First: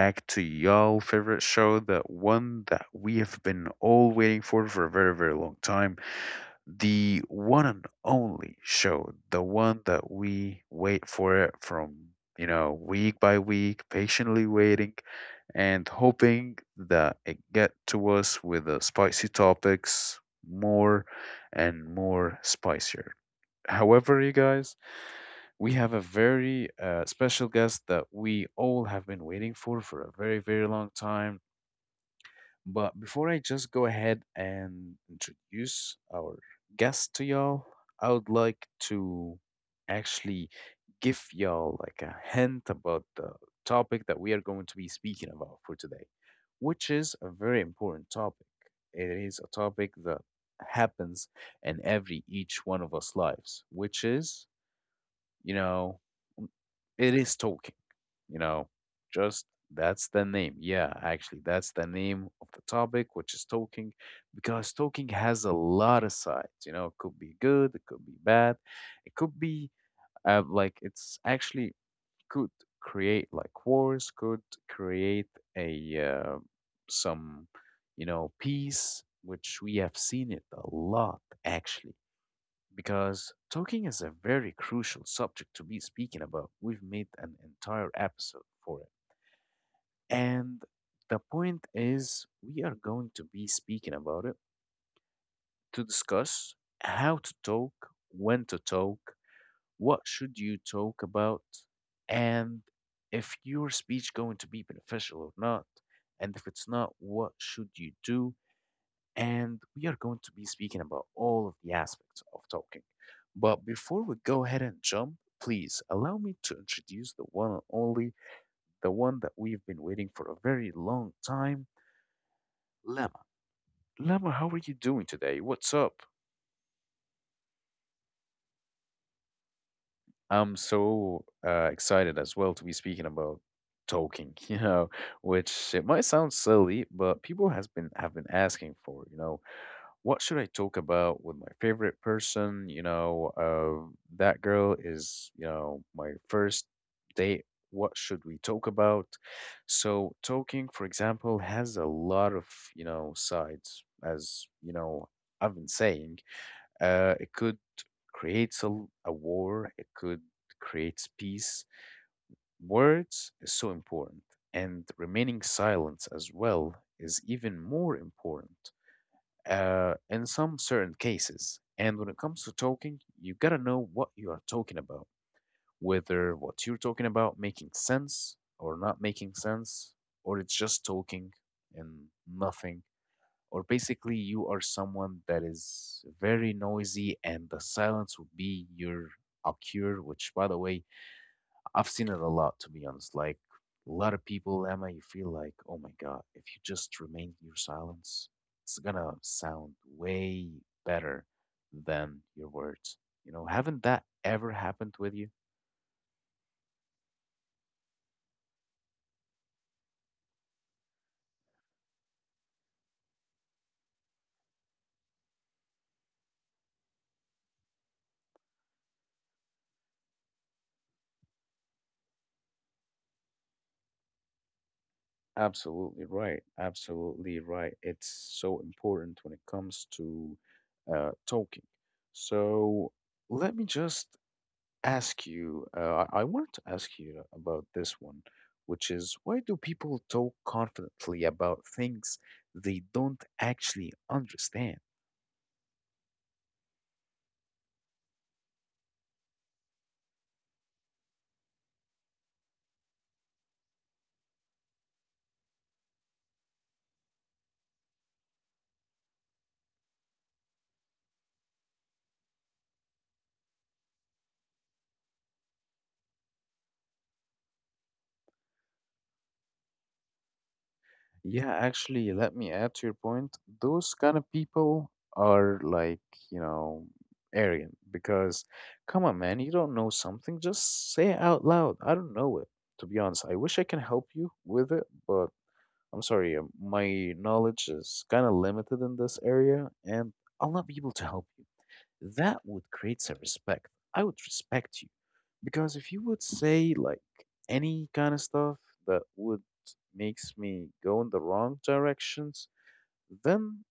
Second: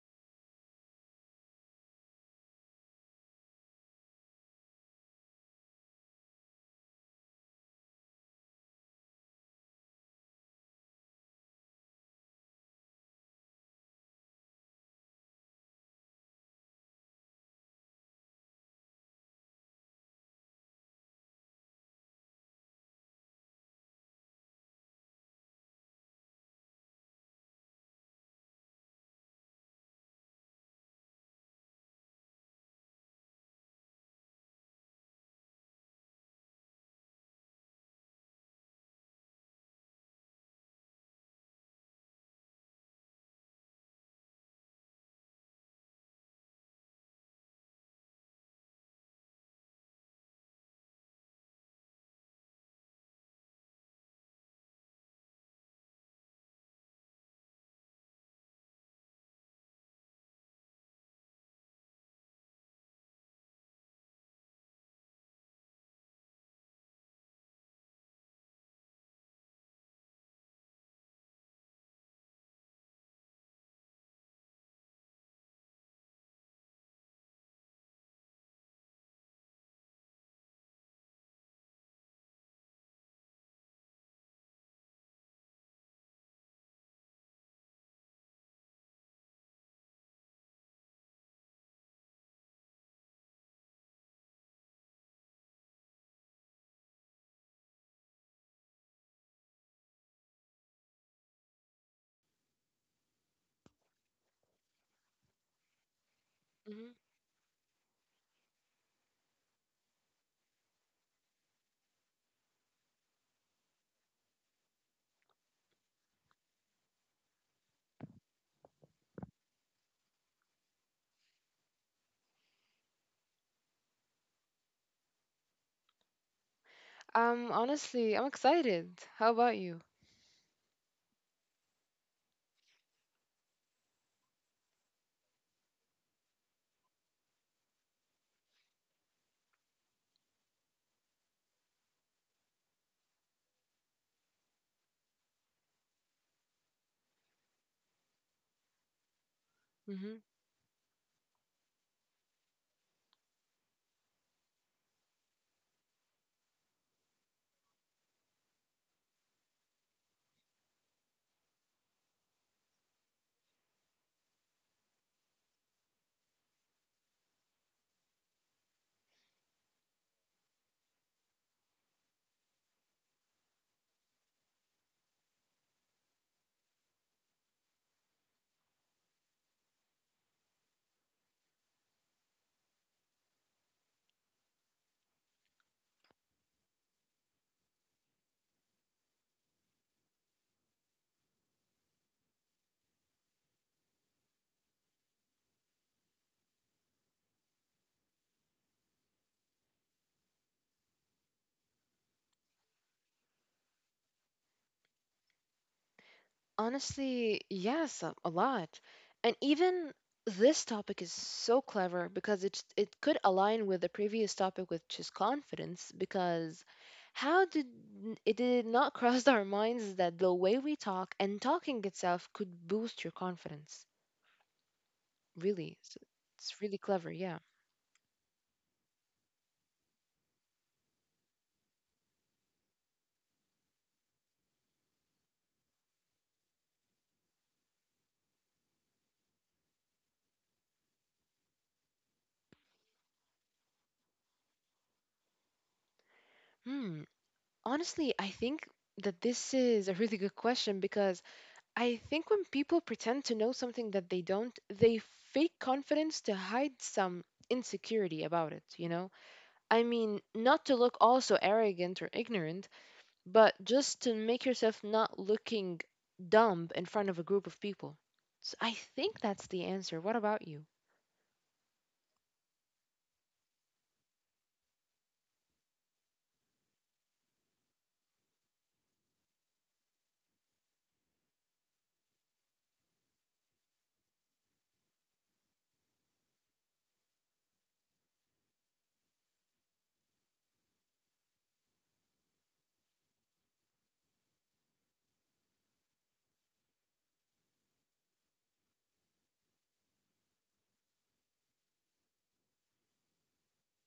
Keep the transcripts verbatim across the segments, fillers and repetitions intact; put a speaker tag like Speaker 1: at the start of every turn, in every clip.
Speaker 1: back to y'all favorite show, the one that we have been all waiting for for a very, very long time. The one and only show, the one that we wait for it from, you know, week by week, patiently waiting and hoping that it get to us with the spicy topics more and more spicier. However, you guys, we have a very uh, special guest that we all have been waiting for for a very, very long time. But before I just go ahead and introduce our guest to y'all, I would like to actually give y'all like a hint about the topic that we are going to be speaking about for today, which is a very important topic. It is a topic that happens in every each one of us lives, which is you know, it is talking, you know, just that's the name. Yeah, actually, that's the name of the topic, which is talking, because talking has a lot of sides. You know, it could be good, it could be bad, it could be uh, like it's actually could create like wars, could create a uh, some, you know, peace, which we have seen it a lot actually because talking is a very crucial subject to be speaking about. We've made an entire episode for it. And the point is, we are going to be speaking about it to discuss how to talk, when to talk, what should you talk about, and if your speech going to be beneficial or not, and if it's
Speaker 2: hmm
Speaker 1: not, what should you do and we are going to be speaking about all of the aspects of talking. But before we go ahead and jump, please allow me to introduce the one and only, the one that we've been waiting for a very long time, Lemma. Lemma, how are you doing today? What's up?
Speaker 2: Um, honestly, I'm excited. How about you?
Speaker 1: I'm so uh, excited as well to be speaking about talking, you know, which it might sound silly, but people has been have been asking for, you know what should I talk about with my favorite person? You know, uh, that girl is, you know, my first date. What should we talk about?
Speaker 2: hmm
Speaker 1: So, talking, for example, has a lot of, you know, sides, as, you know, I've been saying. Uh, it could create a, a war, it could create peace. Words is so important, and remaining silent as well is even more important uh, in some certain cases. And when it comes to talking, you gotta know what you are talking about, whether what you're talking about making sense or not making sense, or it's just talking and nothing, or basically you are someone that is very noisy and the silence would be your occur, which by the way I've seen it a lot, to be honest. Like a lot of people, Emma, you feel like, oh my God, if you just remain your silence, it's gonna sound way better than your words. You know, haven't that ever happened with you?
Speaker 2: Honestly, yes, a, a lot. And even this topic is so clever because it it could align with the previous topic, which is confidence, because how did n- it did not cross our minds that the way we talk and talking itself could boost your confidence. Really, so
Speaker 1: Absolutely right.
Speaker 2: it's really clever, yeah.
Speaker 1: Absolutely right. It's so important when it comes to uh, talking. So let me just ask you, uh, I I wanted to ask you about this one, which is why do people talk confidently about things they don't actually understand?
Speaker 2: Hmm. Honestly, I think that this is a really good question because I think when people pretend to know something that they don't, they fake confidence to hide some insecurity about it, you know? I mean, not to look also arrogant or ignorant, but just to make yourself not looking dumb in front of a group of people. So I think that's the answer. What about you?
Speaker 1: Yeah, actually, let me add to your point. Those kind of people are like, you know, arrogant because, come on, man, you don't know something, just say it out loud. I don't know it. To be honest, I wish I can help you with it, but I'm sorry, uh, my knowledge is kind of limited in this area, and I'll not be able to help you. That would create some respect. I would respect you. Because if you would say, like, any kind of stuff that would makes me go in the wrong directions, then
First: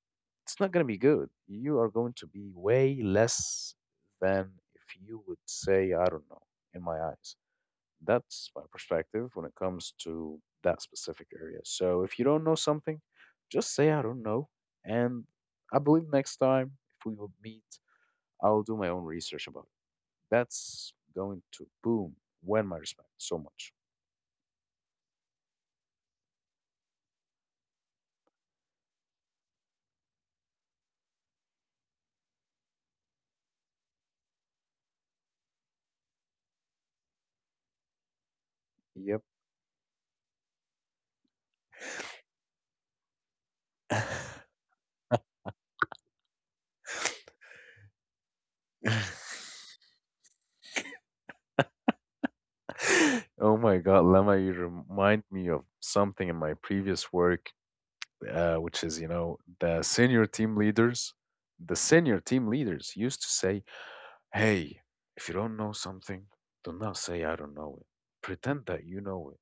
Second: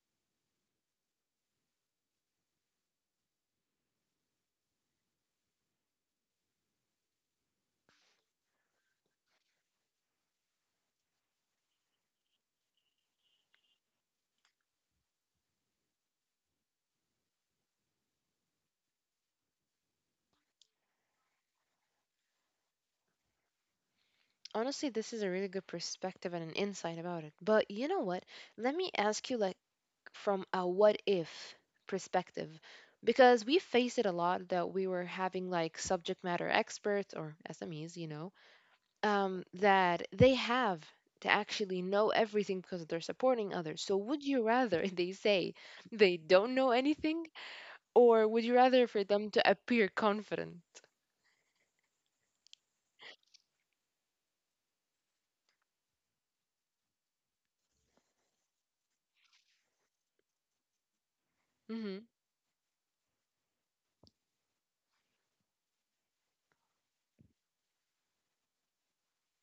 Speaker 1: it's not going to be good. You are going to be way less than if you would say, I don't know, in my eyes. That's my perspective when it comes to that specific area. So if you don't know something, just say I don't know. And I believe next time if we will meet, I'll do my own research about it. That's going to boom win my respect so much.
Speaker 2: Honestly, this is a really good perspective and an insight about it. But you know what? Let me ask you, like, from a what if perspective because we face it a lot that we were having like subject matter experts or S M Es, you know,
Speaker 1: Yep.
Speaker 2: um, that they have to actually know everything because they're supporting others. So would you rather they say they don't know anything or would you rather for them to appear confident?
Speaker 1: Oh my God, Lemma, you remind me of something in my previous work, uh, which is, you know, the senior team leaders. The
Speaker 2: hmm
Speaker 1: senior team leaders used to say, "Hey, if you don't know something, do not say I don't know it. Pretend that you know it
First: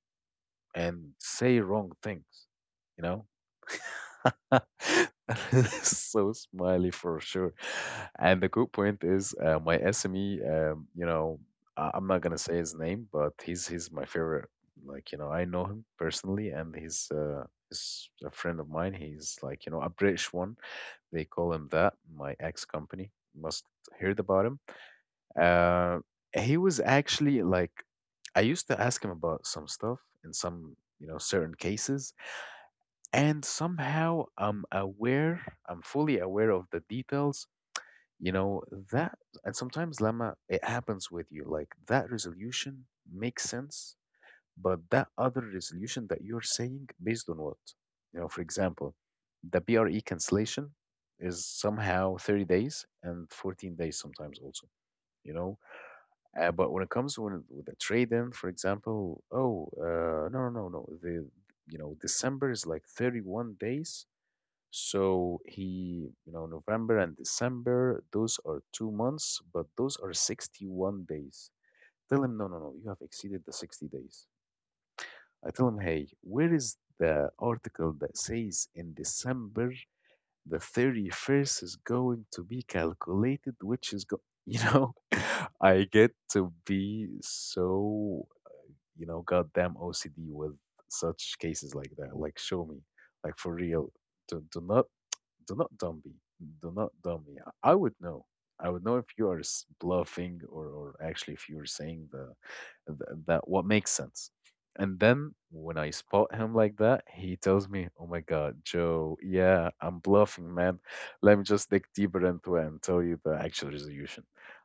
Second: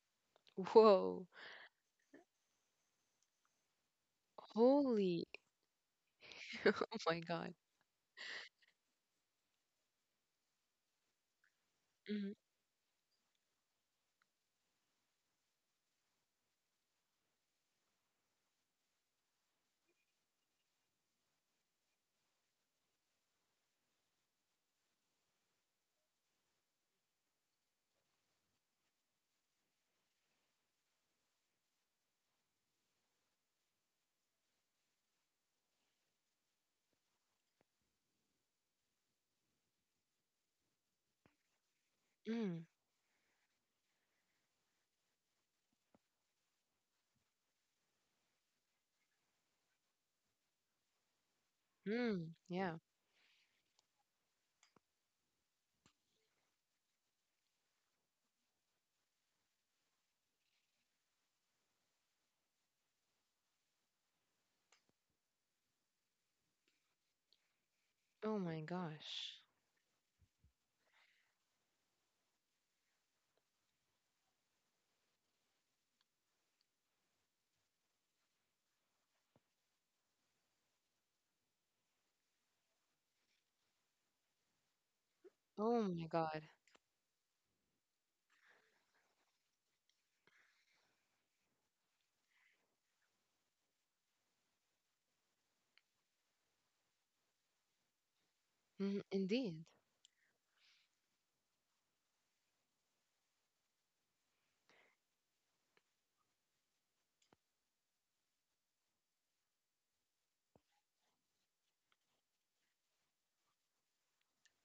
Speaker 1: and
Speaker 2: Whoa.
Speaker 1: say wrong things, you know?"
Speaker 2: Holy.
Speaker 1: So
Speaker 2: Oh
Speaker 1: smiley
Speaker 2: my
Speaker 1: for
Speaker 2: God.
Speaker 1: sure. And the good point is, uh, my S M E, um, you know, I- I'm not
Speaker 2: hmm
Speaker 1: gonna say his name, but he's he's my favorite. Like you know, I know him personally, and he's uh, he's a friend of mine. He's like you know a British one. They call him that. My ex company must heard about him, uh, he was actually like, I used to ask him about some stuff in some, you know, certain cases, and somehow I'm aware, I'm fully aware of the details, you know, that, and sometimes Lama, it happens with you, like that
Speaker 2: mm
Speaker 1: resolution makes sense, but that other resolution that you're saying, based on what? You know, for example, the B R E cancellation is somehow
Speaker 2: mm.
Speaker 1: thirty
Speaker 2: Yeah.
Speaker 1: days and fourteen days sometimes also you know uh, but when it comes when, with the trade-in, for example, oh, uh, no, no, no, no, the you know December is like thirty one days, so he you know November and December those
Speaker 2: Oh
Speaker 1: are
Speaker 2: my
Speaker 1: two months,
Speaker 2: gosh.
Speaker 1: but those are sixty one days. Tell him no, no, no, you have exceeded the sixty days. I tell him, hey, where is the article that says in December the thirty first is going to be calculated, which is, go- you know,
Speaker 2: Oh
Speaker 1: I
Speaker 2: my
Speaker 1: get
Speaker 2: God.
Speaker 1: to be so, you know, goddamn O C D with such cases like that. Like, show me, like, for real. Do, do not do not dumb me. Do not dumb me. I would know. I would know
Speaker 2: Mhm.
Speaker 1: if you are
Speaker 2: Indeed.
Speaker 1: s- bluffing or, or actually if you're saying the, the that what makes sense. And then when I spot him like that, he tells me, "Oh my God, Joe, yeah, I'm bluffing, man. Let me just dig deeper into it and tell you the actual resolution."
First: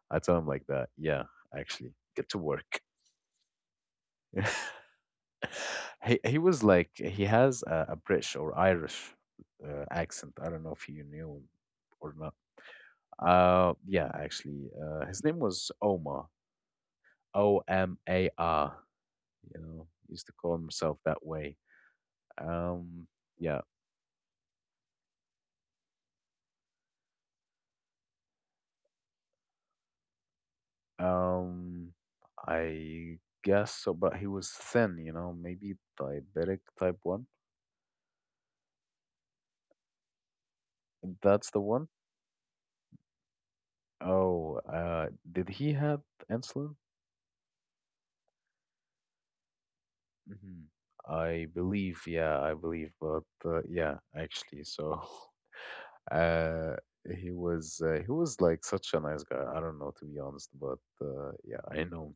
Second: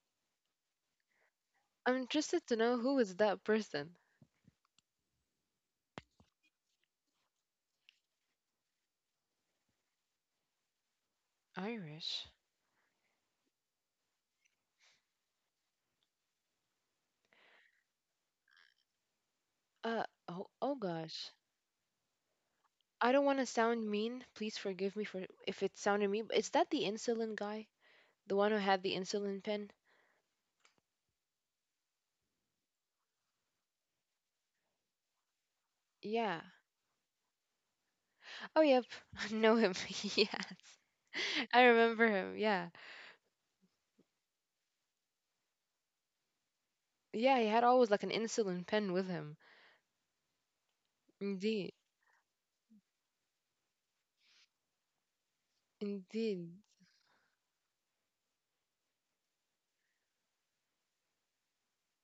Speaker 1: I tell him like that, "Yeah, actually,
Speaker 2: I'm
Speaker 1: get to
Speaker 2: interested to know
Speaker 1: work."
Speaker 2: who is that person.
Speaker 1: he he was like he has a, a British or Irish uh, accent. I don't know if you knew or
Speaker 2: Irish.
Speaker 1: not. Uh, yeah, actually, uh, his name was Omar, O M A R. You know,
Speaker 2: Uh,
Speaker 1: used to
Speaker 2: oh,
Speaker 1: call
Speaker 2: oh
Speaker 1: himself that
Speaker 2: gosh.
Speaker 1: way. Um,
Speaker 2: I don't want to
Speaker 1: yeah.
Speaker 2: sound mean. Please forgive me for if it sounded mean. But is that the insulin guy? The one who had the insulin pen?
Speaker 1: Um, I guess so, but he was thin. You know, maybe
Speaker 2: Yeah.
Speaker 1: diabetic type one.
Speaker 2: Oh yep. I know him. Yes.
Speaker 1: That's the
Speaker 2: I
Speaker 1: one.
Speaker 2: remember him. Yeah.
Speaker 1: Oh, uh, did he have insulin?
Speaker 2: Yeah, he had always like an insulin pen with him.
Speaker 1: hmm I
Speaker 2: Indeed.
Speaker 1: believe, yeah, I believe, but uh, yeah, actually, so
Speaker 2: Indeed.
Speaker 1: Uh, he was uh, he was like such a nice guy. I don't know to be honest, but uh, yeah, I know.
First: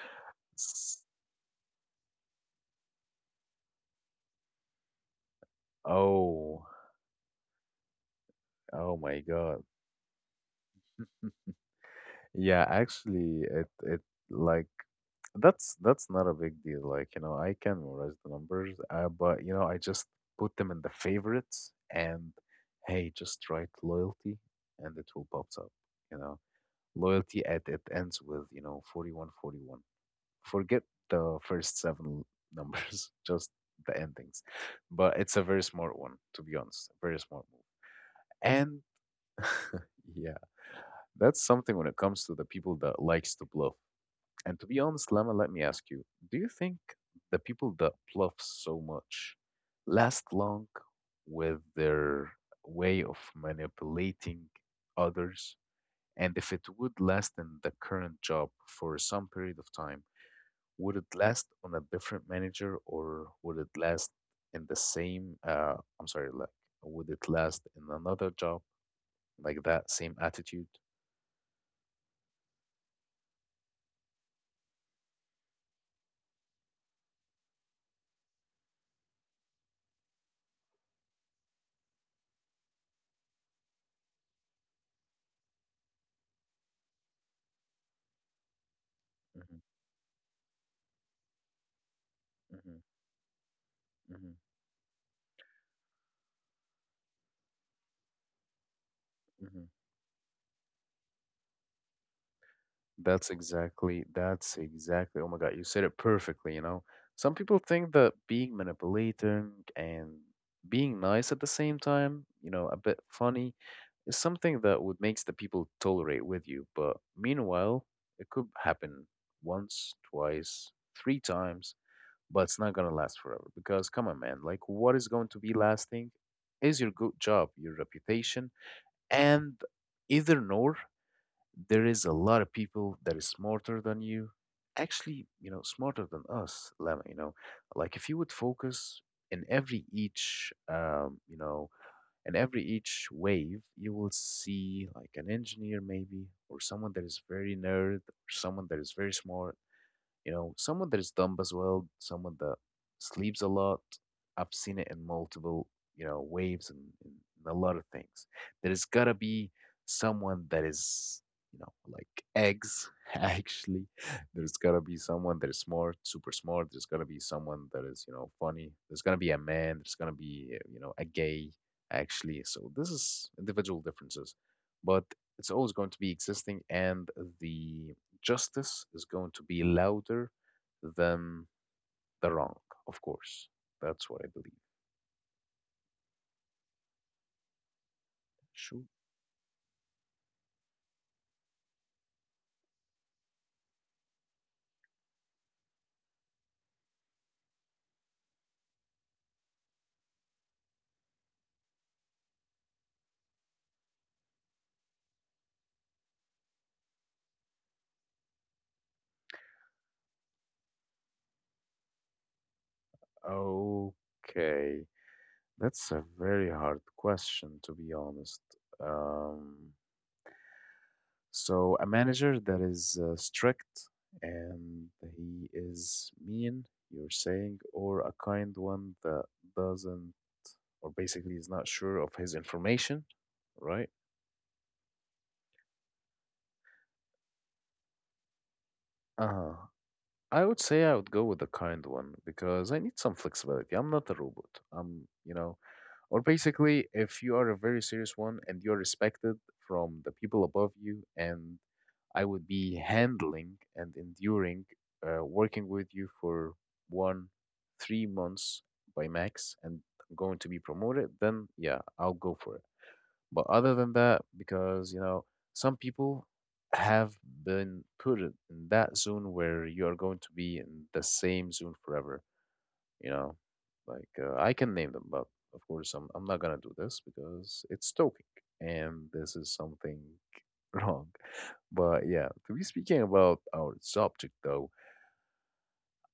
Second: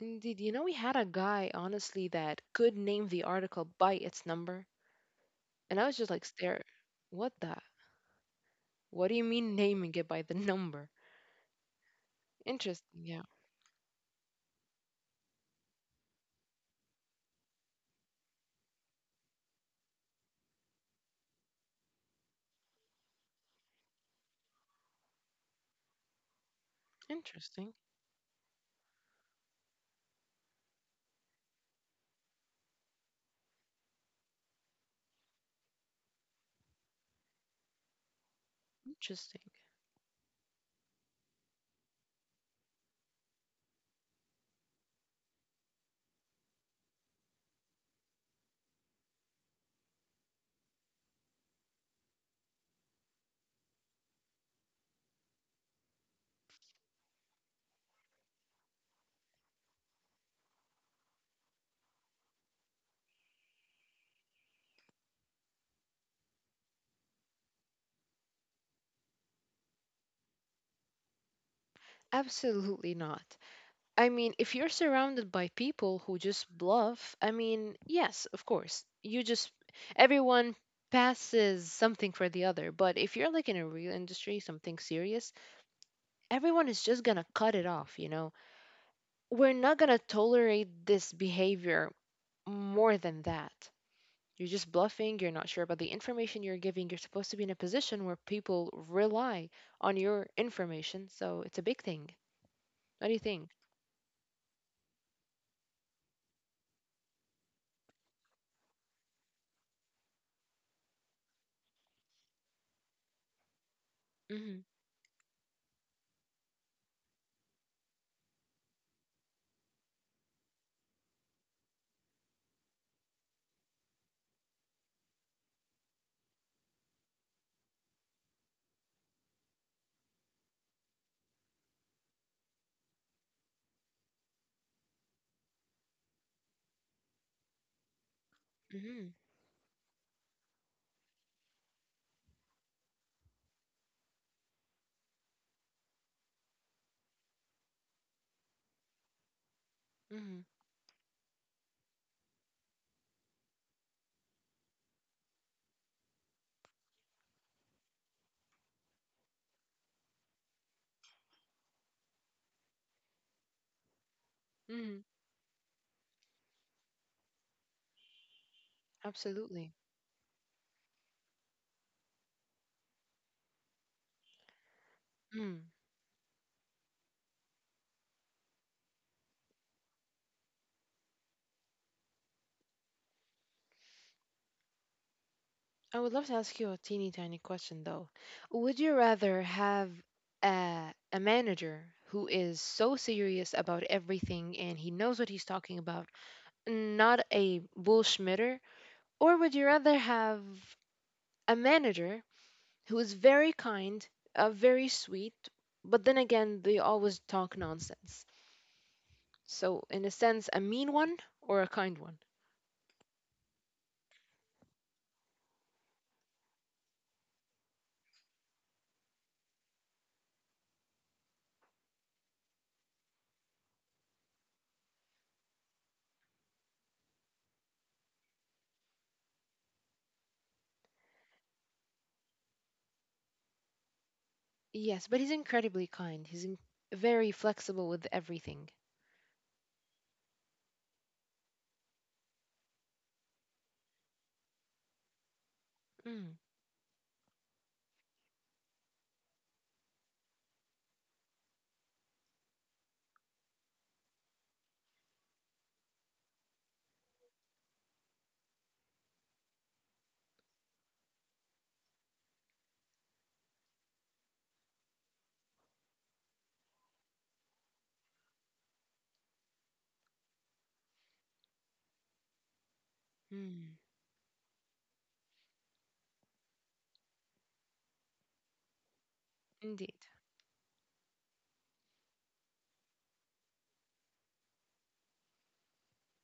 Speaker 2: Indeed. You know, we had
Speaker 1: S-
Speaker 2: a guy, honestly, that could name the article by its number. And I was just like, stare.
Speaker 1: Oh,
Speaker 2: What the? What
Speaker 1: oh
Speaker 2: do you
Speaker 1: my
Speaker 2: mean
Speaker 1: God.
Speaker 2: naming it by the number?
Speaker 1: Yeah,
Speaker 2: Interesting, yeah.
Speaker 1: actually, it it like that's that's not a big deal. Like you know, I can memorize the numbers, uh, but you know, I just put them in the favorites and hey, just write loyalty, and it will pop up. You know, loyalty
Speaker 2: Interesting,
Speaker 1: at it ends with you know forty one forty one. Forget the first seven numbers, just the endings. But it's a very smart one, to be honest. Very smart move. And
Speaker 2: interesting.
Speaker 1: yeah, that's something when it comes to the people that likes to bluff. And to be honest, Lama, let me ask you, do you think the people that bluff so much last long with their way of manipulating others? And if it would last in the current job for some period of time, would it last on a different manager or would it last in the same uh I'm sorry like would it last in another job like that same attitude?
Speaker 2: Absolutely not. I mean, if you're surrounded by people who just bluff, I mean, yes, of course. You just, everyone passes something for the other. But if you're like in a real industry, something serious, everyone is just gonna cut it off, you know? We're
Speaker 1: Hmm.
Speaker 2: not gonna tolerate this behavior more than that.
Speaker 1: Hmm.
Speaker 2: You're just bluffing. You're not sure about the information you're giving. You're supposed to be in a position where people rely
Speaker 1: Hmm.
Speaker 2: on your information. So it's a big thing. What do you
Speaker 1: That's
Speaker 2: think?
Speaker 1: exactly, that's exactly. Oh my God, you said it perfectly, you know. Some people think that being manipulating and being nice at the same time, you know, a bit funny, is
Speaker 2: Mm-hmm.
Speaker 1: something that would makes the people tolerate with you. But meanwhile, it could happen once, twice, three times, but it's not gonna last forever. Because come on, man, like what is going to be lasting is your good job, your reputation, and either nor there is a lot of people that is smarter than you actually you know smarter than us Lemma you know like if you would
Speaker 2: Mm-hmm.
Speaker 1: focus in every each um, you know in every each wave you will see like an engineer maybe or someone that is very nerd or someone that is very smart you
Speaker 2: Mm-hmm.
Speaker 1: know, someone that is dumb as well, someone that sleeps a lot. I've seen it in multiple, you know, waves and, and a lot of things. There's gotta be someone that is, you know, like eggs, actually. There's gotta
Speaker 2: Mm-hmm.
Speaker 1: be someone that is smart, super smart. There's gotta be someone that is, you know, funny. There's gonna be a
Speaker 2: Absolutely.
Speaker 1: man. There's gonna be, uh, you know, a gay, actually. So this is individual differences, but it's
Speaker 2: Mm.
Speaker 1: always going to be existing and the justice is going to be louder than the wrong, of course. That's what I believe.
Speaker 2: I would love to ask you a teeny tiny question though. Would
Speaker 1: Sure.
Speaker 2: you rather have a, a manager who is so serious about everything and he knows what he's talking about, not a bullshmitter, or would you rather have a manager who is very kind, uh, very sweet, but then again, they always talk nonsense. So, in a sense, a mean one or a kind one.
Speaker 1: Okay. That's a very hard question, to be honest. Um, so, a manager that is uh, strict and he is mean, you're saying, or a kind one that doesn't, or basically is not sure of his information, right?
Speaker 2: Yes, but he's incredibly kind. He's in- very flexible with everything.
Speaker 1: Uh huh. I would say I would go with the kind one because I need some flexibility. I'm not a robot. I'm, you know, or
Speaker 2: Mm,
Speaker 1: basically, if you are a very serious one and you're respected from the people above you, and I would be handling and enduring uh, working with you for one, three months by max, and going to be promoted, then yeah, I'll go for it. But other than that, because you know, some people have been put in that zone where you are going to be in the same zone forever, you know.
Speaker 2: mm,
Speaker 1: Like uh, I can name them, but of course I'm I'm not gonna do this because it's stalking and this is
Speaker 2: Indeed.
Speaker 1: something wrong. But yeah, to be speaking about our subject though,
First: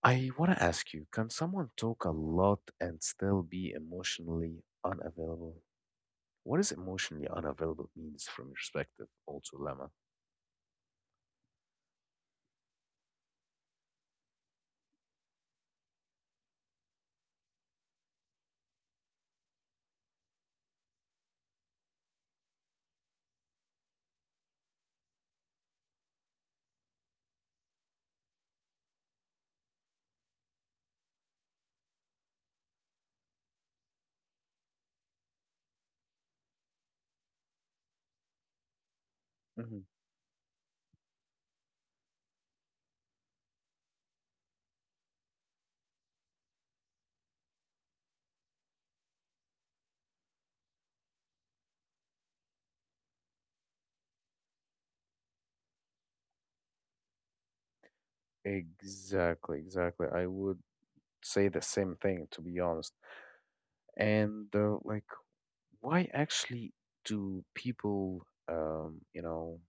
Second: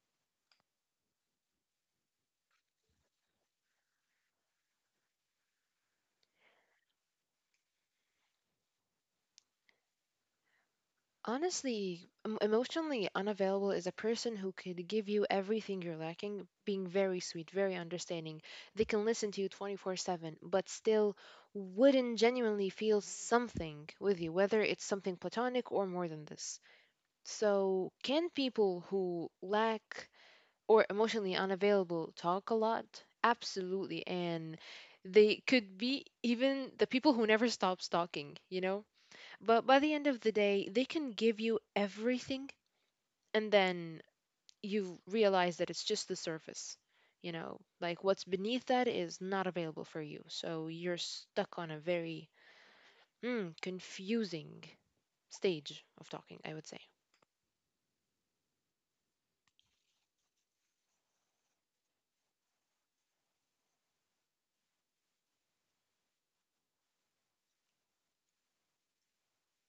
Speaker 1: I want to ask you, can someone talk a lot and still be emotionally unavailable? What does emotionally unavailable means from your perspective, also, Lemma?
Speaker 2: Honestly, em- emotionally unavailable is a person who could give you everything you're lacking, being very sweet, very understanding. They can listen to you twenty-four seven, but still wouldn't genuinely feel something with you, whether it's something platonic or more than this. So, can people who lack or emotionally unavailable talk a lot? Absolutely. And they could be even the people who never stops talking, you know? But by
Speaker 1: Mhm.
Speaker 2: the end of the day, they can give you everything, and then you realize that it's just the surface. You know, like what's beneath that is not available for you. So you're stuck on a very mm, confusing stage of talking, I would say.
Speaker 1: Exactly, exactly. I would say the same thing, to be honest. And uh, like, why actually do people, um, you know,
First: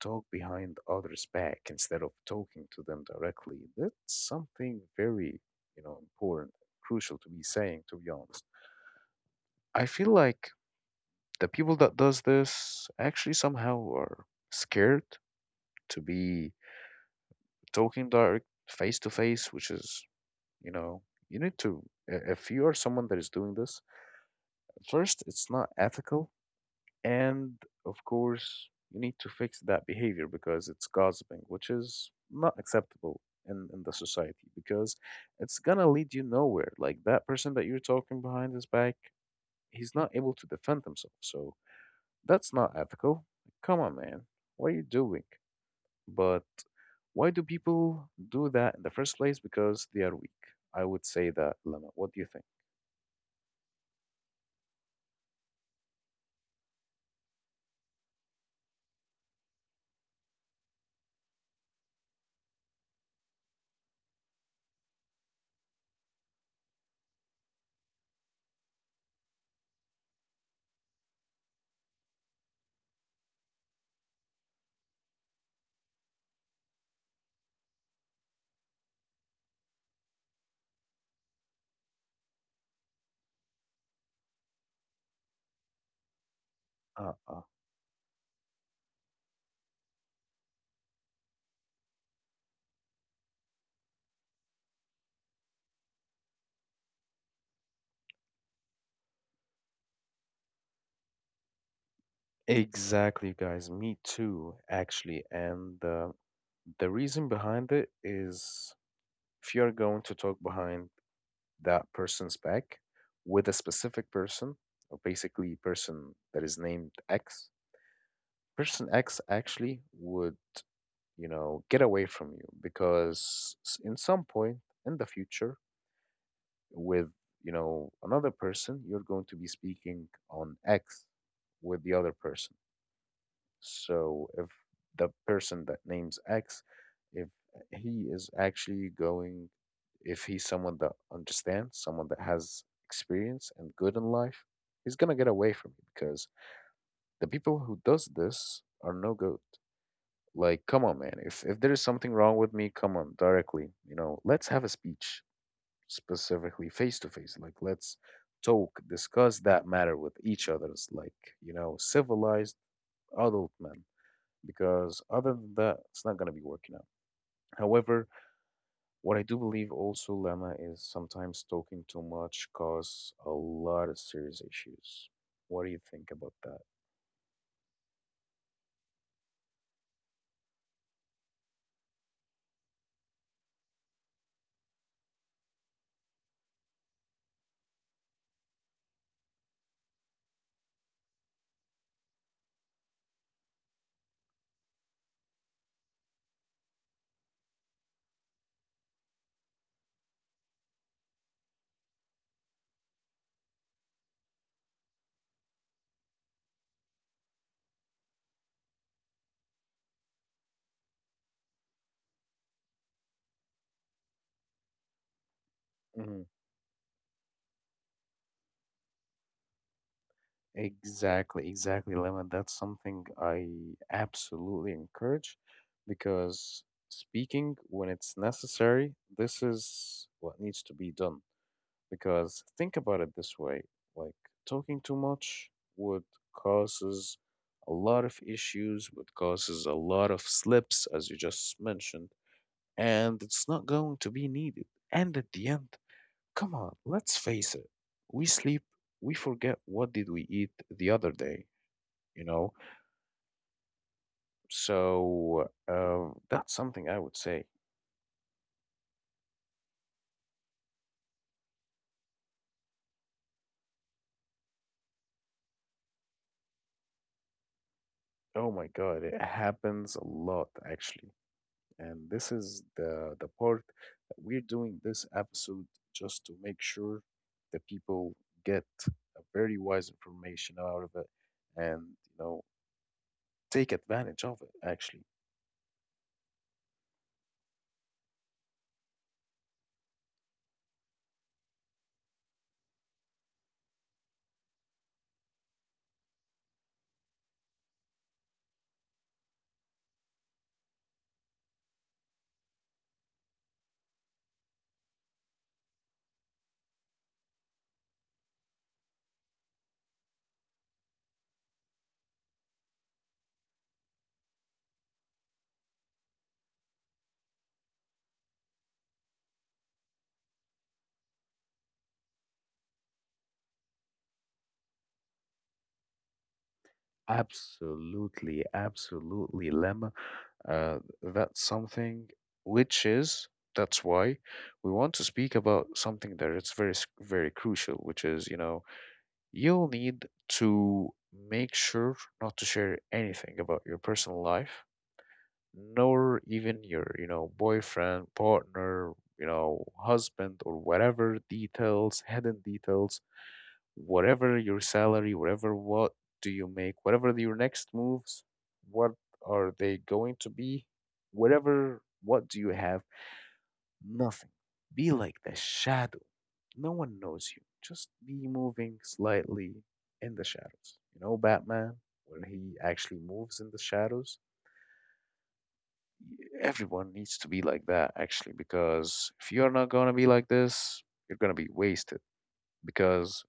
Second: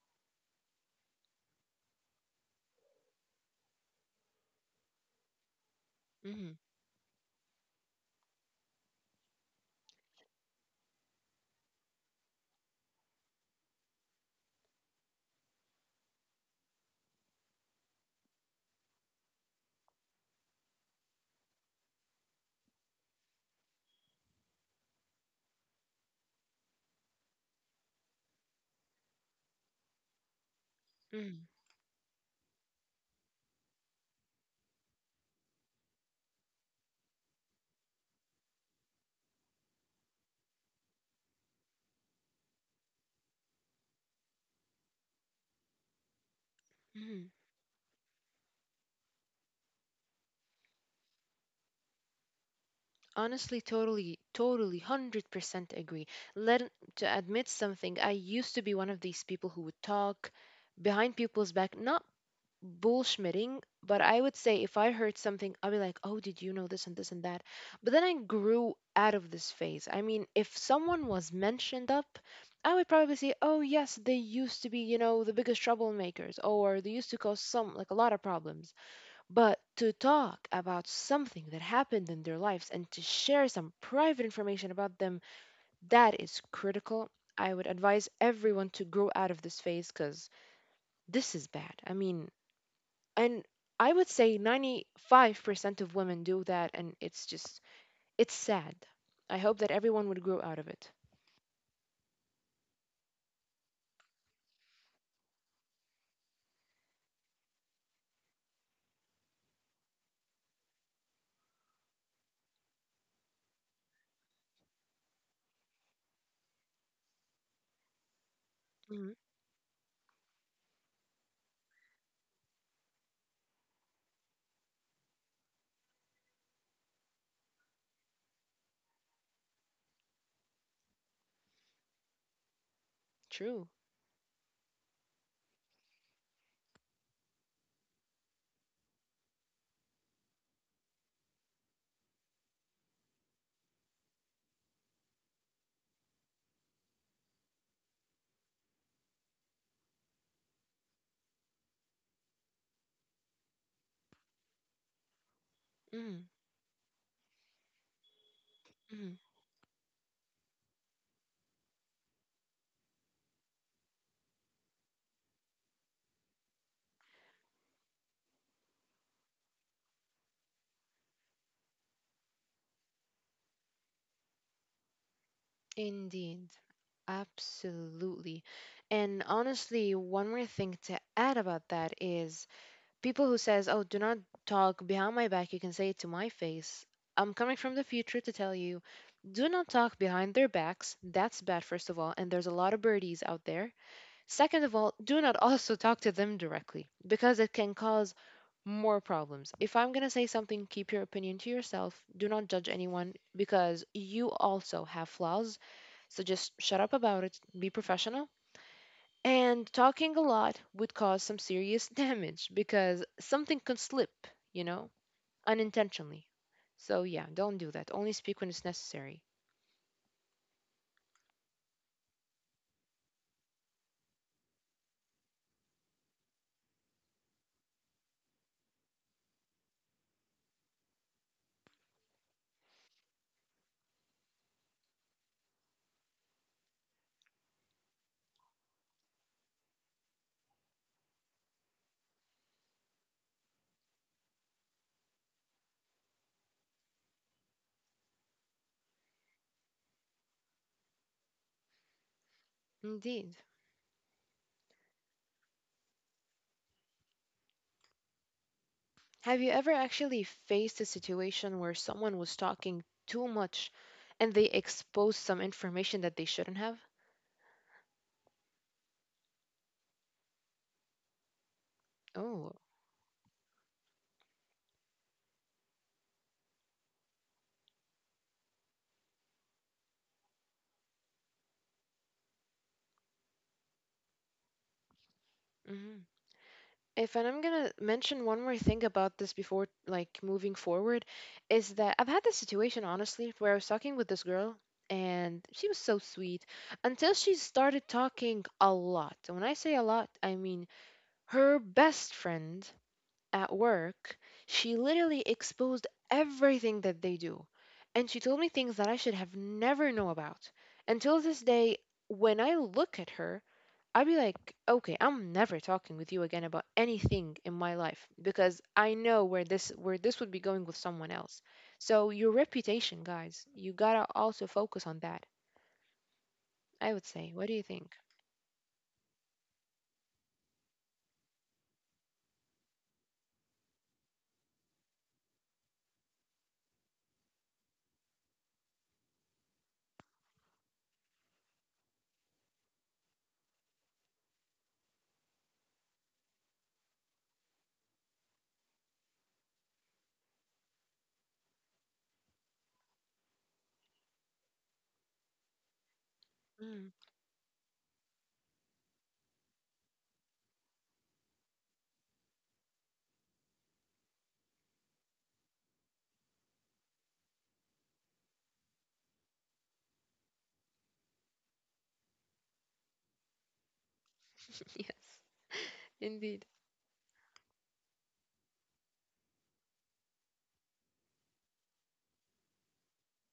Speaker 1: talk behind others' back instead of talking to them directly? That's something very, you know, important,
Speaker 2: hmm
Speaker 1: crucial to be saying, to be honest. I feel like the people that does this actually somehow are scared to be talking direct face to face, which is, you know, you need to, i- if you are someone that is doing this, first, it's not ethical. And of course, you need to fix that behavior because it's gossiping,
Speaker 2: hmm
Speaker 1: which is not acceptable in, in the society because it's going to lead you nowhere. Like that person that you're talking behind his back, he's not able to defend himself. So that's not ethical. Come on, man. What are you doing? But
Speaker 2: hmm
Speaker 1: why do people do that in the first place? Because they are weak. I would say that, Lama. What do you think?
Speaker 2: Honestly, totally, totally, one hundred percent agree. Let to admit something, I used to be one of these people who would talk behind people's back, not bullshmitting, but I would say if I heard something, I'll be like, oh, did you know this and this and that? But then I grew out of this phase. I mean, if someone was mentioned up, I would probably say, oh, yes, they used to be, you know, the biggest troublemakers, or they used to cause some, like a lot of problems. But to talk about something that happened in their lives and to share some private information about them, that is critical.
Speaker 1: Uh, uh,
Speaker 2: I would advise everyone to grow out of this phase because this is bad. I mean, and I would say ninety-five percent of women do that, and it's just, it's sad. I hope that everyone would grow out of it.
Speaker 1: exactly, guys. Me too, actually. And uh, the reason behind it is if you're going to talk behind that person's back with a specific person, or basically person that is named X, person
Speaker 2: hmm
Speaker 1: X actually would, you know, get away from you because s- in some point in the future with you know another person you're going to be speaking on x with the other person
Speaker 2: True.
Speaker 1: so if the person that names x if he is actually going if he's someone that understands someone that has experience and good in life he's gonna get away from you because the people who does this are no good like come on man if if there is something wrong with me come on directly you know let's have a speech
Speaker 2: mm
Speaker 1: specifically face to face. Like, let's talk,
Speaker 2: mm
Speaker 1: discuss that matter with each others, like, you know, civilized adult men, because other than that, it's not going to be working out. However, what I do believe also, Lama, is sometimes talking too much cause a lot of serious issues. What do you think about
Speaker 2: Indeed.
Speaker 1: that?
Speaker 2: Absolutely. And honestly, one more thing to add about that is people who says, "Oh, do not talk behind my back. You can say it to my face." I'm coming from the future to tell you, do not talk behind their backs. That's bad, first of all. And there's a lot of birdies out there. Second of all, do not also talk to them directly because it can cause more problems. If I'm going to say something, keep your opinion to yourself. Do not judge anyone because you also have flaws. So just shut up about it, be professional. And talking a lot would cause some serious damage because something can slip, you know, unintentionally.
Speaker 1: Mhm.
Speaker 2: So yeah, don't do that. Only speak when it's necessary.
Speaker 1: Exactly, exactly, Lemon. That's something I absolutely encourage because speaking when it's necessary, this is what needs to be done. Because think about it this way, like talking too much would causes a lot of issues, would causes a lot of slips, as you just mentioned, and it's not going to be needed. And at the end, come on, let's face it, we sleep, we forget what did we eat the other day you know?
Speaker 2: Indeed.
Speaker 1: So uh, that's something I would say.
Speaker 2: Have you ever actually faced a situation where someone was talking too much and they exposed some information that they shouldn't have?
Speaker 1: Oh my God, it happens a lot actually. And this
Speaker 2: Oh,
Speaker 1: is the the part that we're doing this episode just to make sure that people get a very wise information out of it and you know take advantage of it actually.
Speaker 2: mhm. If, and I'm gonna mention one more thing about this before like moving forward, is that I've had this situation honestly where I was talking with this girl and she was so sweet until she started talking a lot. And when I say a lot, I mean her best friend at work, she literally exposed everything that they do. And she told me things that I should have never know about. Until this day, when I look at her, I'd be like, okay, I'm never talking with you again about anything in my life because I know where this where this would be going with someone else. So your reputation, guys, you gotta also focus on that. I would say. What do you think?
Speaker 1: Absolutely, absolutely, Lemma. Uh, that's something which is that's why we want to speak about something that it's very s- very crucial, which is you know you'll need to make sure not to share anything about your personal life, nor even your you know boyfriend, partner, you know husband or whatever details, hidden details whatever your salary, whatever what do you make,
Speaker 2: Mm,
Speaker 1: whatever your next moves, what are they going to be? Whatever, what do you have? Nothing. Be like the shadow. No one knows you. Just be moving slightly in the shadows. You know, Batman, when he actually moves in the shadows?
Speaker 2: yes, indeed.
Speaker 1: Everyone needs to be like that, actually, because if you're not going to be like this, you're going to be wasted because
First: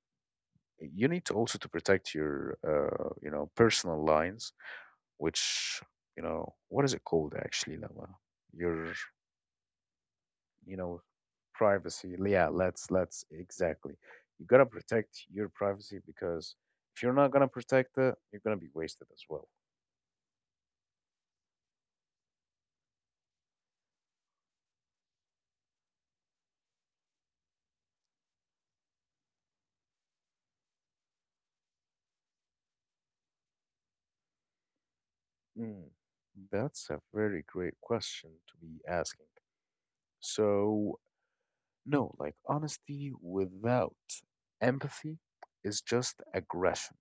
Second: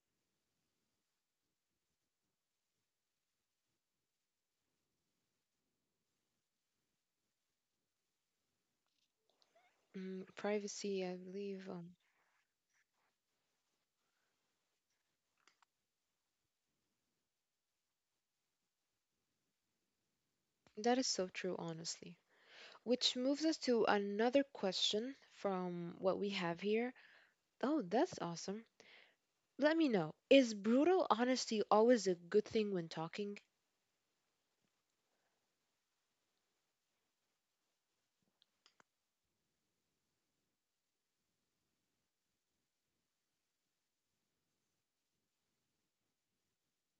Speaker 1: you need to also to protect your uh, you know personal lines which you know what is it called actually Lama? Your
Speaker 2: Mm,
Speaker 1: you know
Speaker 2: privacy, I believe. Um,
Speaker 1: privacy yeah let's let's exactly you gotta protect your privacy because if you're not gonna protect it you're gonna be wasted as well.
Speaker 2: that is so true, honestly. Which moves us to another question from what we have here. Oh, that's awesome. Let me know. Is brutal honesty always a good thing when talking?
Speaker 1: Mm. That's a very great question to be asking so no like honesty without empathy is just aggression.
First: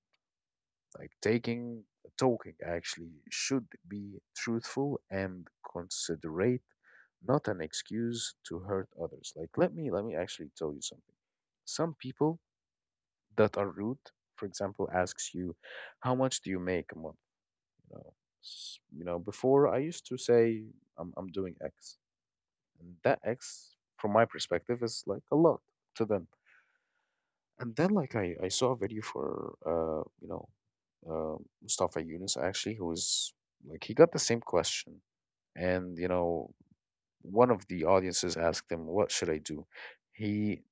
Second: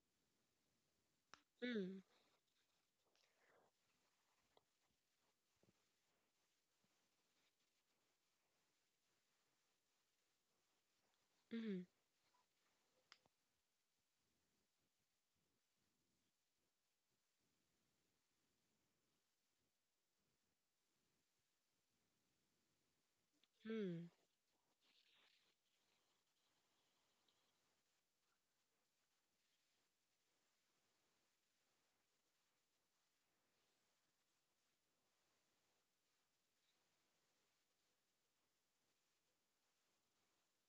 Speaker 1: Like taking
Speaker 2: Mm,
Speaker 1: talking actually should be truthful and considerate, not an excuse to hurt others. Like let me let me actually tell you something.
Speaker 2: mm,
Speaker 1: Some people that are rude, for example, asks you, "How much do you make a month?" You know, s- you know. Before I used to say, "I'm I'm doing X," and that X,
Speaker 2: mm,
Speaker 1: from my perspective, is like a lot to them. And then like I I saw a video for uh you know uh, Mustafa Yunus actually, who was like he got the same question, and you know one of the audiences asked him, "What should I do?" He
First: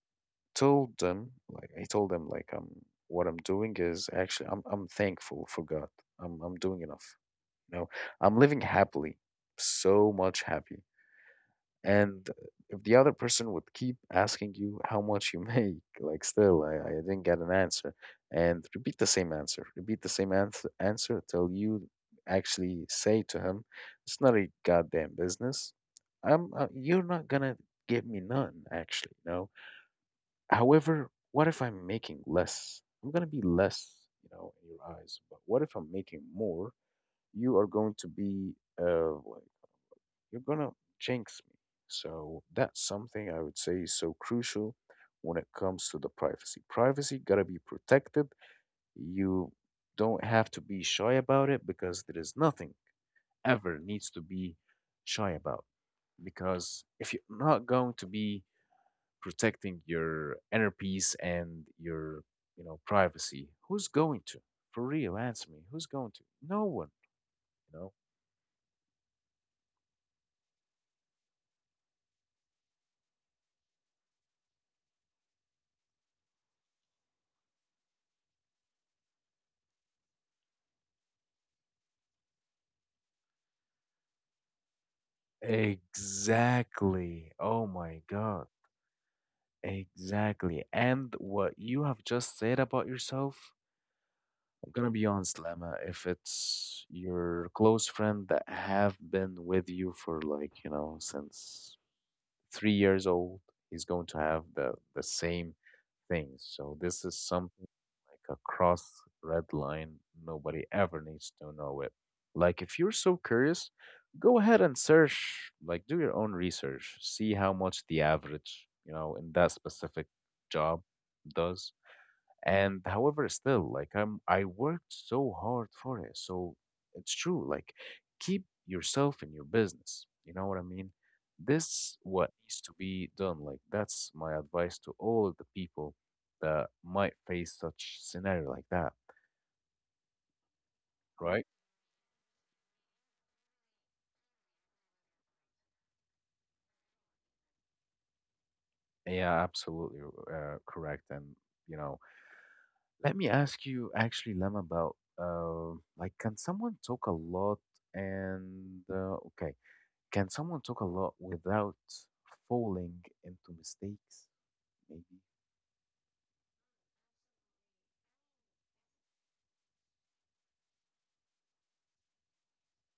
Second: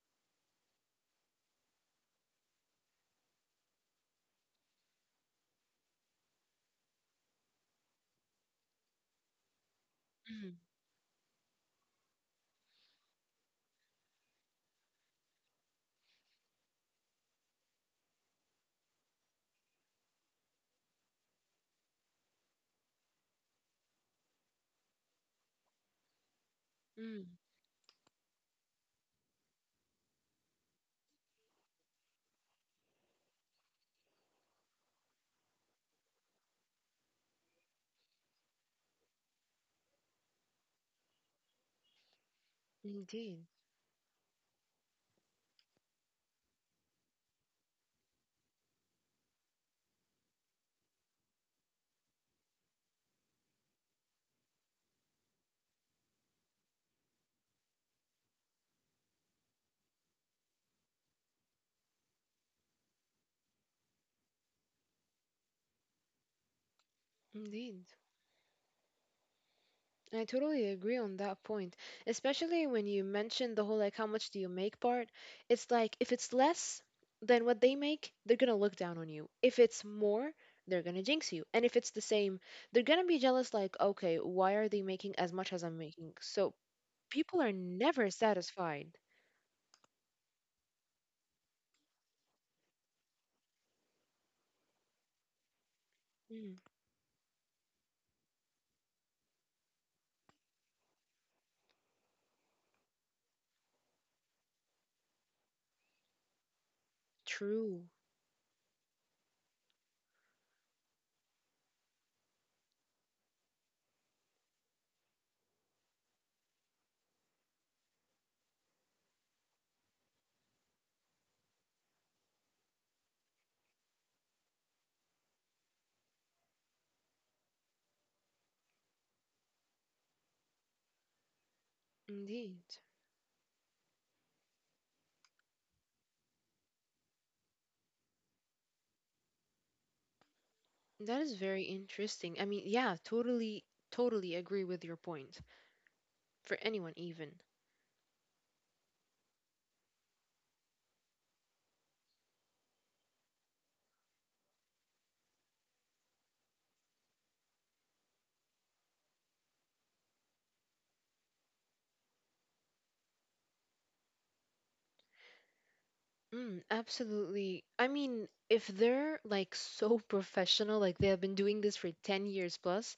Speaker 1: told them like he told them like um what I'm doing is actually I'm I'm thankful for God. I'm I'm doing enough. You know I'm living happily, so much
Speaker 2: mm,
Speaker 1: happy. And if the other person would keep asking you how much you make, like still, I, I didn't get an answer, and repeat the same answer, repeat the same ans answer till you actually say to him, it's not a goddamn business. I'm, uh, you're not
Speaker 2: mm.
Speaker 1: gonna give me none, actually, no. However, what if I'm making less? I'm gonna be less, you know, in your eyes. But what if I'm making more? You are going to be uh, you're gonna jinx me. So that's something I
Speaker 2: Indeed.
Speaker 1: would say is so crucial when it comes to the privacy. Privacy gotta be protected. You don't have to be shy about it because there is nothing ever needs to be shy about. Because if you're not going to be protecting your inner peace and your you know privacy, who's going to? For real, answer me. Who's going to? No one, you know.
Speaker 2: Indeed. I totally agree on that point, especially when you mentioned the whole like how much do you make part. It's like if it's less than what they make, they're gonna look down on you. If it's more, they're gonna jinx you. And if it's the same, they're gonna be jealous like, okay, why are they making as much as I'm making? So
Speaker 1: Exactly.
Speaker 2: people are
Speaker 1: Oh my
Speaker 2: never
Speaker 1: God.
Speaker 2: satisfied.
Speaker 1: Exactly. And what you have just said about yourself, I'm gonna be honest, Lama, if
Speaker 2: Mm,
Speaker 1: it's your close friend that have been with you for like, you know, since three years old, he's going to have the the same things. So this is something
Speaker 2: true,
Speaker 1: like a cross red line. Nobody ever needs to know it. Like if you're so curious, go ahead and search, like do your own research. See how much the average, you know, in that specific job does. And however, still, like I'm, I worked so hard for it. So it's true. Like, keep yourself in your business. You know what I mean? This what needs to
Speaker 2: indeed.
Speaker 1: be done. Like, that's my advice to all of the people that might face such scenario like that.
Speaker 2: That is
Speaker 1: Right?
Speaker 2: very interesting. I mean, yeah, totally, totally agree with your point. For anyone, even.
Speaker 1: Yeah, absolutely uh, correct. And you know, let me ask you actually, Lem, about uh, like, can someone talk a lot? And uh, okay. Can someone talk a lot without falling into mistakes? Maybe.
Speaker 2: Mm, absolutely. I mean, if they're like so professional, like they have been doing this for ten years plus,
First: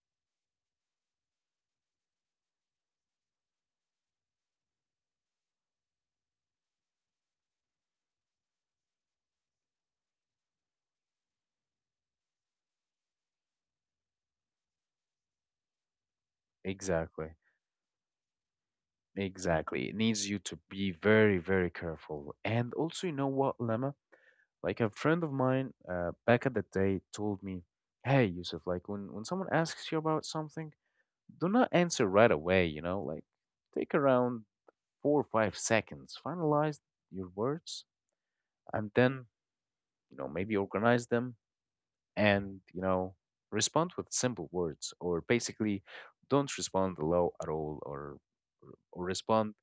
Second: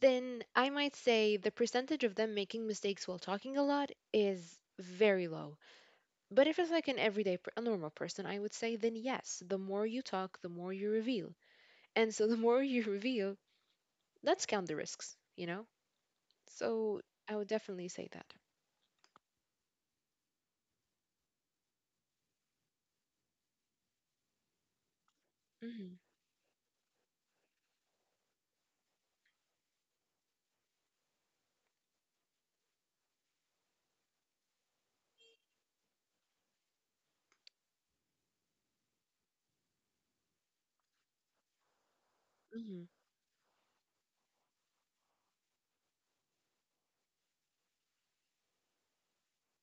Speaker 2: then I might say the percentage of them making mistakes while talking a lot is very low. But if it's like an everyday, per- a normal person, I would say, then yes, the more you talk, the more you reveal. And so the more you reveal, let's count the risks, you know? So
Speaker 1: Exactly.
Speaker 2: I would definitely say that.
Speaker 1: Exactly. It needs you to be very, very careful. And also, you know what, Lemma? Like a friend of mine
Speaker 2: hmm
Speaker 1: uh, back at the day told me, hey, Yusuf, like when, when someone asks you about something, do not answer right away, you know? Like take around four or five seconds, finalize your words, and then, you know, maybe organize them, and you
Speaker 2: hmm
Speaker 1: know respond with simple words, or basically don't respond low at all, or or respond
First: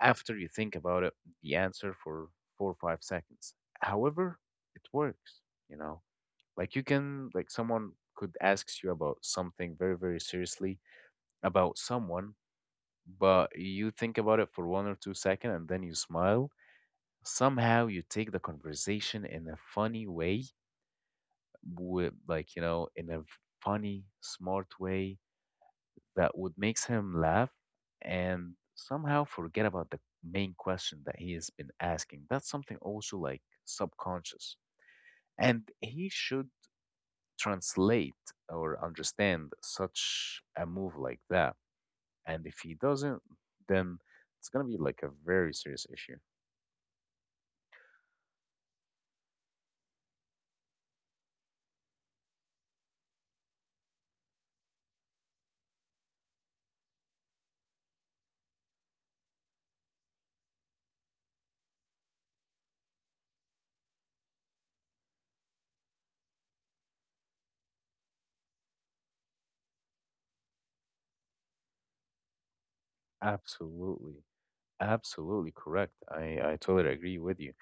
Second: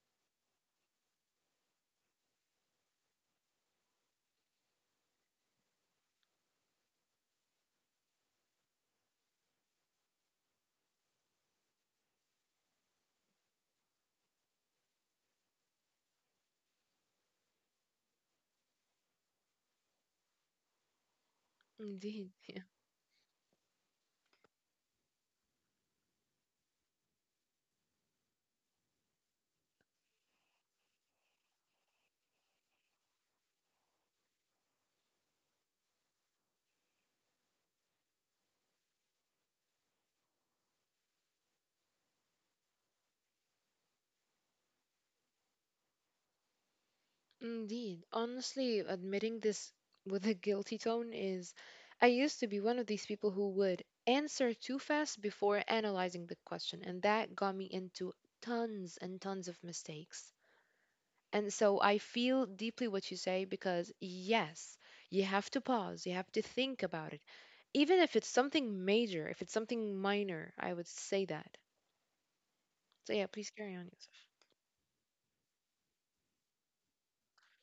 Speaker 1: after you think about it, the answer for four or five seconds, however it works, you know. Like you can, like someone could ask you about something very, very seriously about someone, but you think about it for one or two seconds and then you smile. Somehow you take the conversation in a funny way, with
Speaker 2: Indeed.
Speaker 1: like, you know in a funny, smart way that would makes him laugh and somehow forget about the main question that he has been asking. That's something also like subconscious, and he should translate or understand such a move like that. And if he doesn't, then it's going to be like a very serious issue.
Speaker 2: Indeed. Honestly, admitting this with a guilty tone is. I used to be one of these people who would answer too fast before analyzing the question, and that got me into tons and tons of mistakes. And so I feel deeply what you say because, yes, you have to pause, you have to think about it. Even if it's something major, if it's something minor, I would say that. So, yeah, please carry on, Yusuf.
Speaker 1: Absolutely, absolutely correct. I i totally agree with you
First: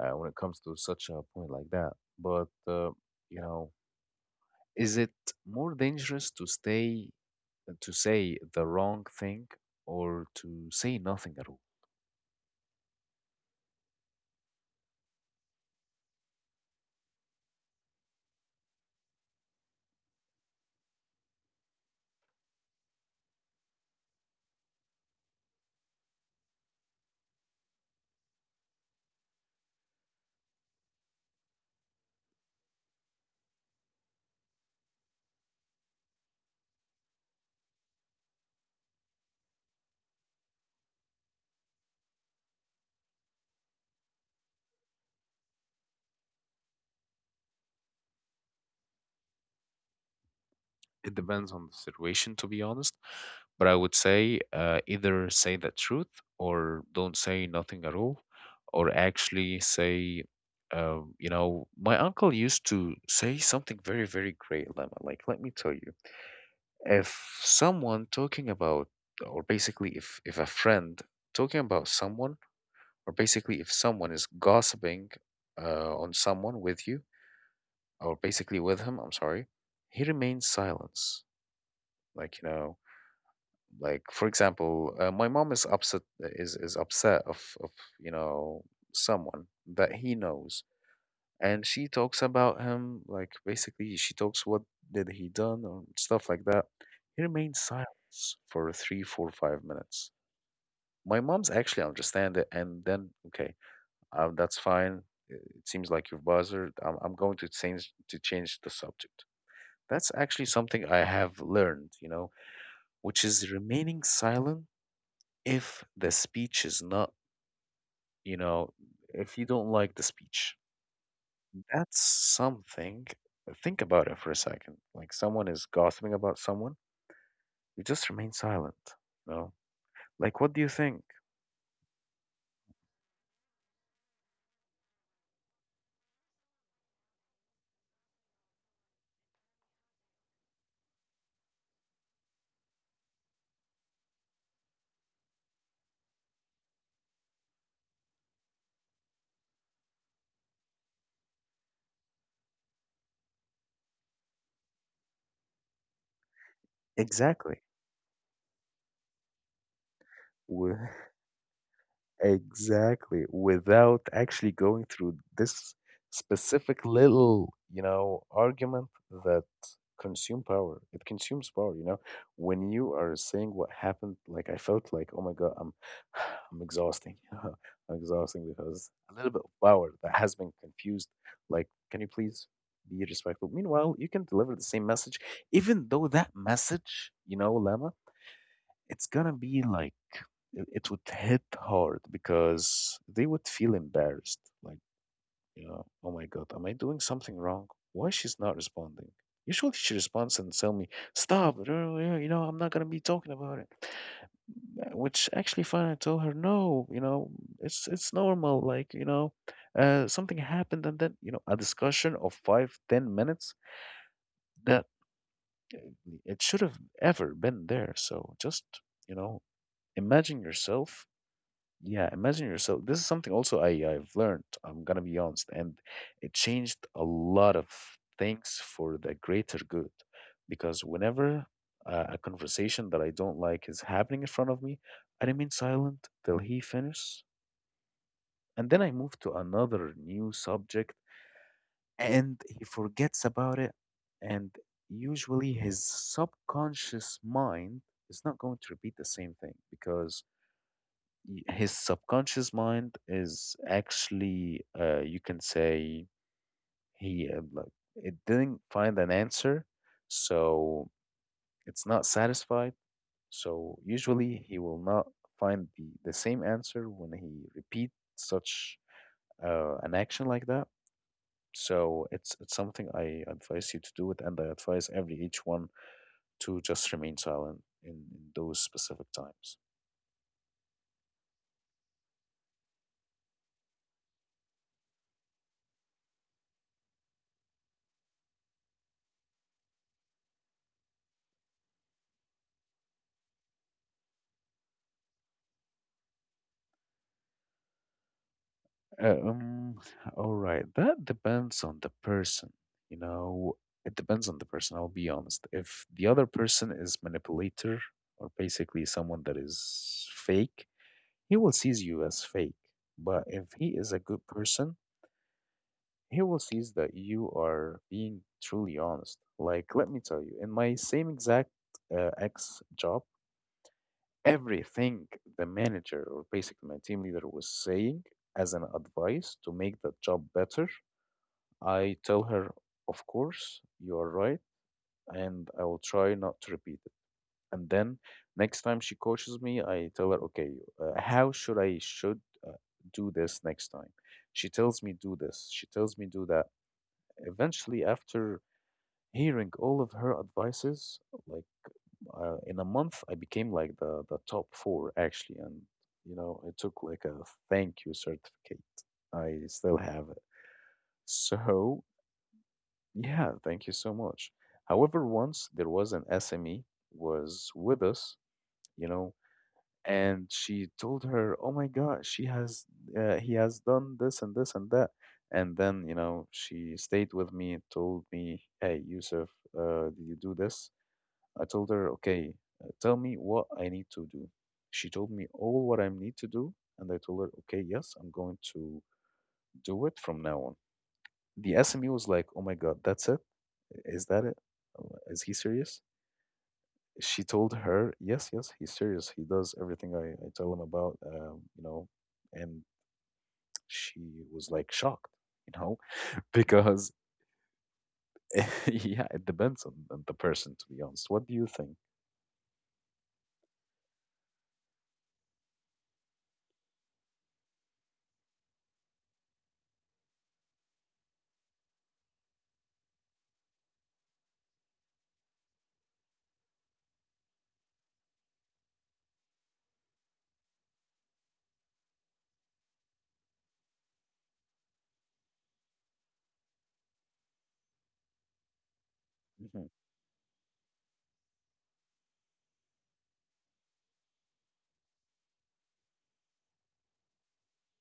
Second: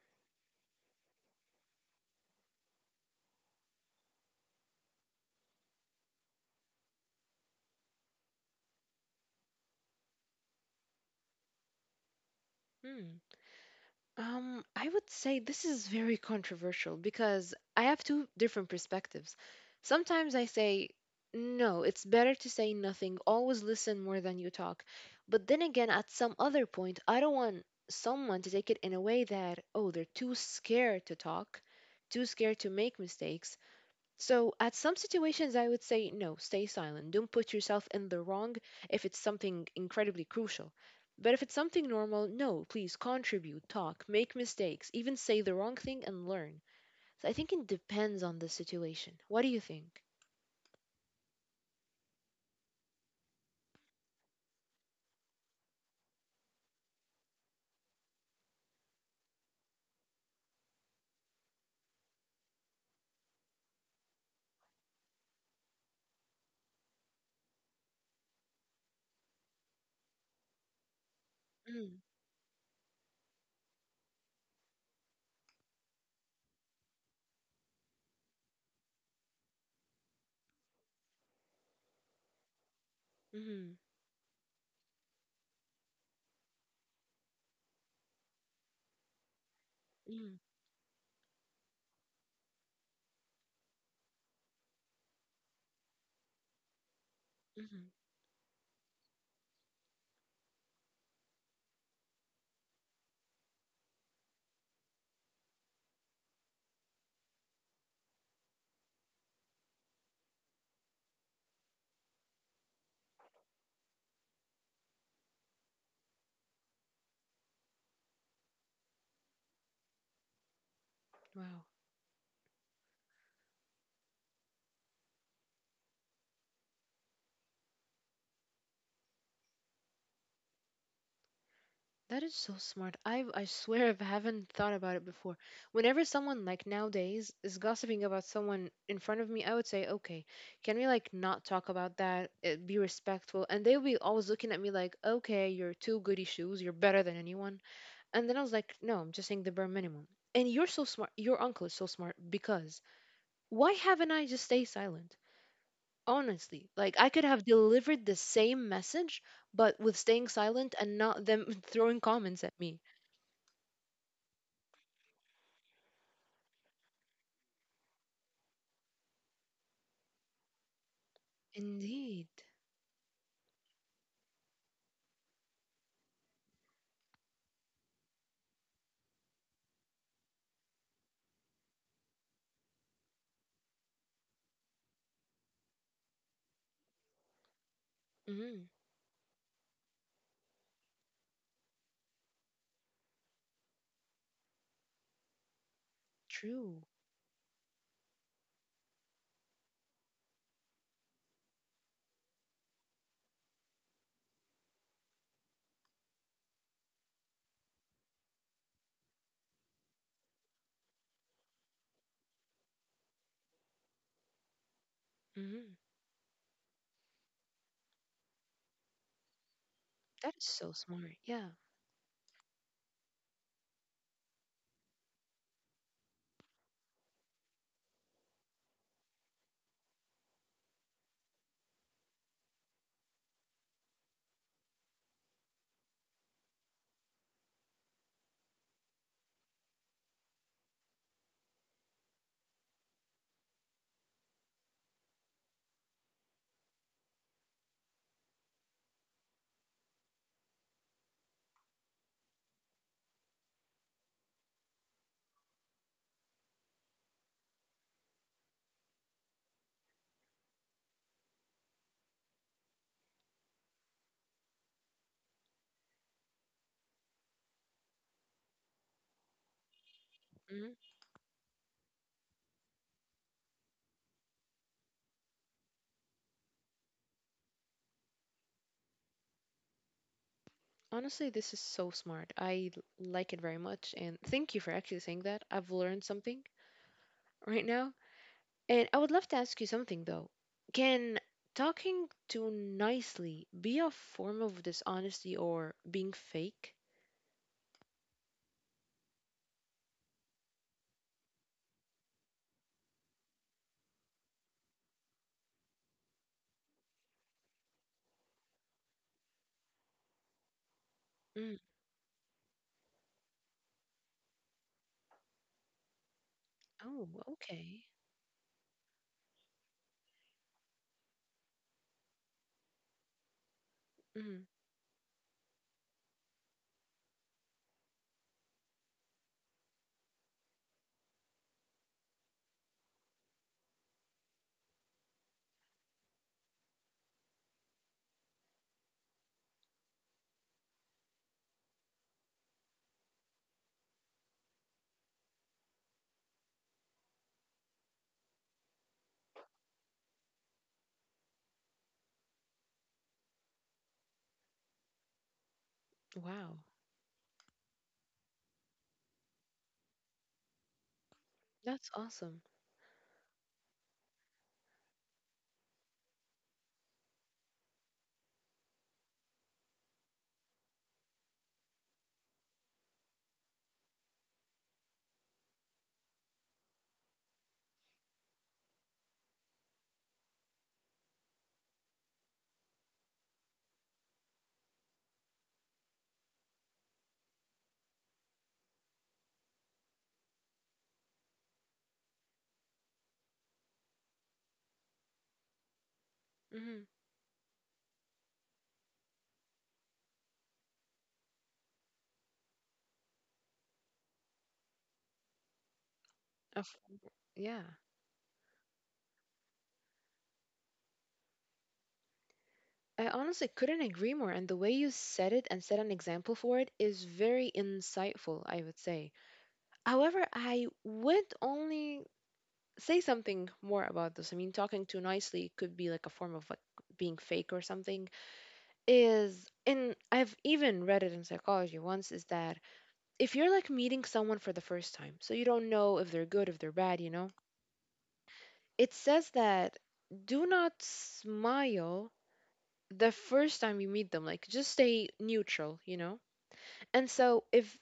Speaker 1: uh, when it comes to such a point like that. But uh, you know, is it more dangerous to stay uh, to say the wrong thing, or to say nothing at all?
Speaker 2: Hmm. Um, I would say this is very controversial because I have two different perspectives. Sometimes I say, no, it's better to say nothing, always listen more than you talk. But then again, at some other point, I don't want someone to take it in a way that, oh, they're too scared to talk, too scared to make mistakes. So, at some situations, I would say no, stay silent. Don't put yourself in the wrong if it's something incredibly crucial. But if it's something normal, no, please contribute, talk, make mistakes, even say the wrong thing and learn. So, I think it depends on the situation. What do you think?
Speaker 1: It depends on the situation, to be honest. But I would say uh, either say the truth or don't say nothing at all, or actually say. Uh, you know, my uncle used to say something very, very great, Lemma. Like, let me tell you. If someone talking about, or basically if if a friend talking about
Speaker 2: Mm,
Speaker 1: someone, or basically if someone is gossiping uh, on someone with you, or basically with him, I'm sorry, he remains silence, like, you know
Speaker 2: mm,
Speaker 1: like for example uh, my mom is upset, is is upset of of you know someone that he
Speaker 2: mm,
Speaker 1: knows, and she talks about him. Like basically, she talks what did he done or stuff like that, he remains
Speaker 2: mm.
Speaker 1: silent for three, four, five minutes My mom's actually understand it, and then okay, um, that's fine. It seems like you've bothered. i'm, I'm going to change to change the subject. That's actually something I have learned, you know, which is remaining silent if the speech is not, you know, if you don't like the speech.
Speaker 2: Wow.
Speaker 1: That's something. uh, Think about it for a second. Like someone is gossiping about someone, you just remain silent. You know? Like, what do you think?
Speaker 2: That is so smart. I I swear I haven't thought about it before. Whenever someone like nowadays is gossiping about someone in front of me, I would say, "Okay, can we like not talk about that? Uh, Be respectful." And they'll be always looking at me like, "Okay, you're two goody shoes. You're better than anyone." And then I was like, "No, I'm just saying the bare minimum." And you're so smart. Your uncle is so smart because why haven't I just stayed silent? Honestly, like I could have
Speaker 1: Exactly.
Speaker 2: delivered the same message, but with staying
Speaker 1: W-
Speaker 2: silent and not them throwing comments at me.
Speaker 1: Exactly, without actually going through this specific little, you know, argument that consume power. It consumes power, you know.
Speaker 2: Indeed.
Speaker 1: When you are saying what happened, like I felt like, oh my God, I'm I'm exhausting. I'm exhausting because a little bit of power that has been confused. Like, can you please be respectful? Meanwhile, you can deliver the same message, even though that message, you know, Lama,
Speaker 2: Mm,
Speaker 1: it's gonna be like, it it would hit hard because they would feel embarrassed. Like, you know, oh my God, am I
Speaker 2: true.
Speaker 1: doing something wrong? Why she's not responding? Usually she responds and tell me, stop, you know, yeah, you know, I'm not gonna be talking about it. Uh, Which actually fine, I told her, no, you know, it's it's normal. Like, you know, uh, something happened, and then, you know, a discussion of five, ten minutes that uh,
Speaker 2: Mm,
Speaker 1: it should have ever been there. So just, you know, imagine
Speaker 2: that is so
Speaker 1: yourself.
Speaker 2: smart. Yeah.
Speaker 1: Yeah, imagine yourself. This is something also I, I've learned, I'm gonna be honest, and it changed a lot of things for the greater good. Because whenever uh, a conversation that I don't like is happening in front of me, I remain silent till he finishes, and then I move to another new subject, and he forgets about it. And usually his subconscious mind is not going to repeat the same thing because y- his subconscious mind is actually uh, you can say he uh, like, it didn't find an answer, so it's not satisfied, so usually he will not find the, the same answer when he repeats such uh, an action like that.
Speaker 2: Mm.
Speaker 1: So it's it's something I advise you to do it, and I advise every each one to just remain silent in, in those specific times.
Speaker 2: Honestly, this is so smart. I l- like it very much. And thank you for actually saying that. I've learned something right now. And I would love to ask you something, though. Can talking too nicely be a form of dishonesty or being fake?
Speaker 1: Uh, um, all right. That depends on the person. You know, it depends on the person. I'll be honest. If the other person is manipulator, or basically someone that is fake, he will
Speaker 2: Mm.
Speaker 1: sees you as fake. But if he is a good person, he will sees that
Speaker 2: Oh,
Speaker 1: you are
Speaker 2: okay.
Speaker 1: being truly honest. Like, let me tell you, in my same exact uh, ex job,
Speaker 2: Mm.
Speaker 1: everything the manager, or basically my team leader, was saying as an advice to make the job better, I tell her, of course, you are right, and I will try not to repeat it. And then next time she coaches me, I tell her, okay, uh, how should I should uh, do this next time? She tells me do this. She tells me do that. Eventually, after hearing all of her advices, like uh, in a month, I became like the the top four actually, and you know, I
Speaker 2: Wow.
Speaker 1: took like a thank you certificate. I still have it. So,
Speaker 2: That's awesome.
Speaker 1: yeah, thank you so much. However, once there was an S M E was with us, you know, and she told her, "Oh my God, she has uh, he has done this and this and that." And then, you know, she stayed with me, and told me, "Hey, Yusuf, uh, did you do this?" I told her, "Okay, uh, tell me what I need to do." She told me all what I need to do, and I told her, "Okay, yes, I'm going to do it from now on." The S M E was like, "Oh my God, that's it? Is that it? Uh, Is he serious?"
Speaker 2: Mm.
Speaker 1: She told her, "Yes, yes, he's serious. He does everything I, I tell him about, um, you know." And she was like shocked, you know,
Speaker 2: Of,
Speaker 1: because
Speaker 2: yeah.
Speaker 1: yeah, it depends on, on the person, to be honest. What do you think?
Speaker 2: I honestly couldn't agree more. And the way you said it and set an example for it is very insightful, I would say. However, I would only say something more about this. I mean, talking too nicely could be like a form of like being fake or something. Is and I've even read it in psychology once is that if you're like meeting someone for the first time, so you don't know if they're good, if they're bad, you know, it says
Speaker 1: Hmm.
Speaker 2: that do not smile the first time you meet them. Like just stay neutral, you know? And so if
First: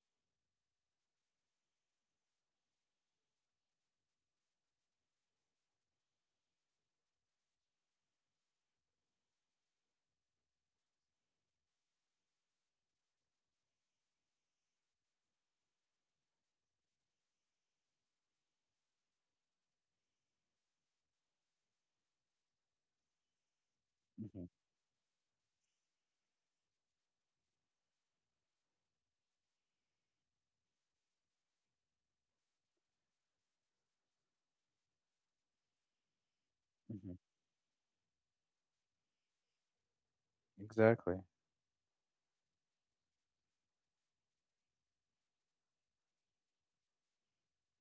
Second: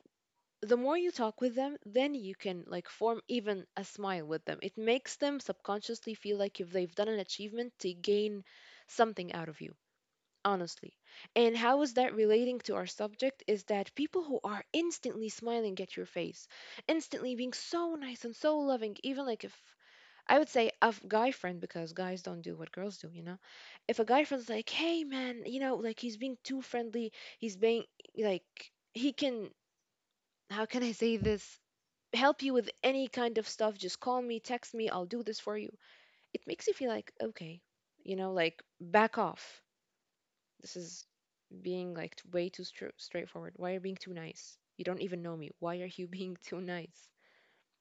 Speaker 2: the more you talk with them, then you can like form even a smile with them. It makes them subconsciously feel like if they've done an achievement to gain something out of you, honestly. And how is that relating to our subject is that people who are instantly smiling at your face, instantly being so nice and so loving, even like if I would say a f- guy friend because guys don't do what girls do, you know. If a guy
Speaker 1: Hmm.
Speaker 2: friend's like, "Hey man, you know, like he's being too friendly, he's being like he can how can I say this? Help you with any kind of stuff. Just call me, text me, I'll do this for you. It makes you feel
Speaker 1: Hmm.
Speaker 2: like, okay, you know, like back off. This is
Speaker 1: Exactly.
Speaker 2: being like t- way too stra- straightforward. Why are you being too nice? You don't even know me. Why are you being too nice?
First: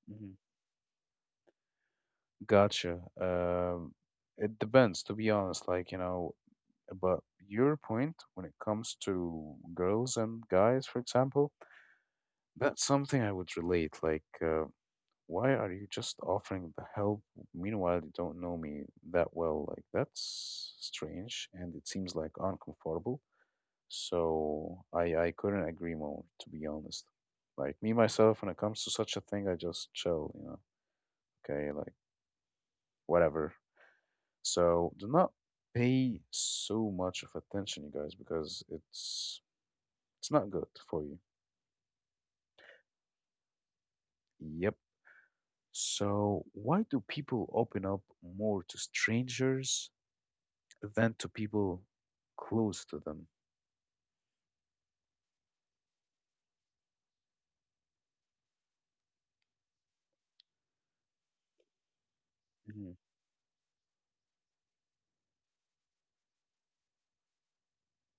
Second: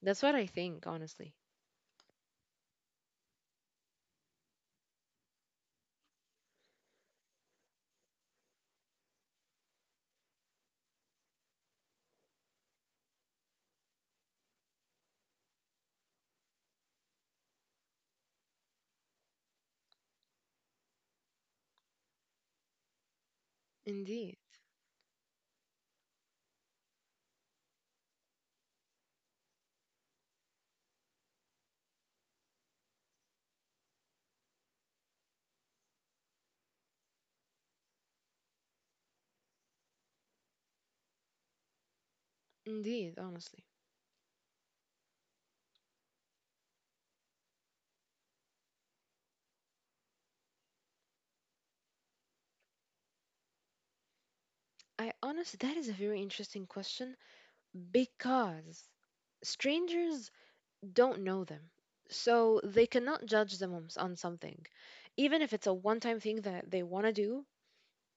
Speaker 2: That's
Speaker 1: Hmm.
Speaker 2: what I think, honestly.
Speaker 1: Gotcha. Um, it depends, to be honest. Like, you know, but your point when it comes to girls and guys, for example, that's something I would relate. Like, uh, why are you just offering the help? Meanwhile, you don't know me that well. Like, that's strange, and it seems like uncomfortable.
Speaker 2: Indeed.
Speaker 1: So I I couldn't agree more, to be honest. Like me myself, when it comes to such a thing, I just chill, you know. Okay, like whatever. So do not pay so much of attention, you guys, because it's it's not good for you.
Speaker 2: Indeed, honestly.
Speaker 1: Yep. So, why do people open up more to strangers than to people close to them?
Speaker 2: I honestly, that is a very interesting question because strangers don't know them. So they
Speaker 1: Hmm.
Speaker 2: cannot judge them on, s- on something. Even if it's a one time thing that they want to do,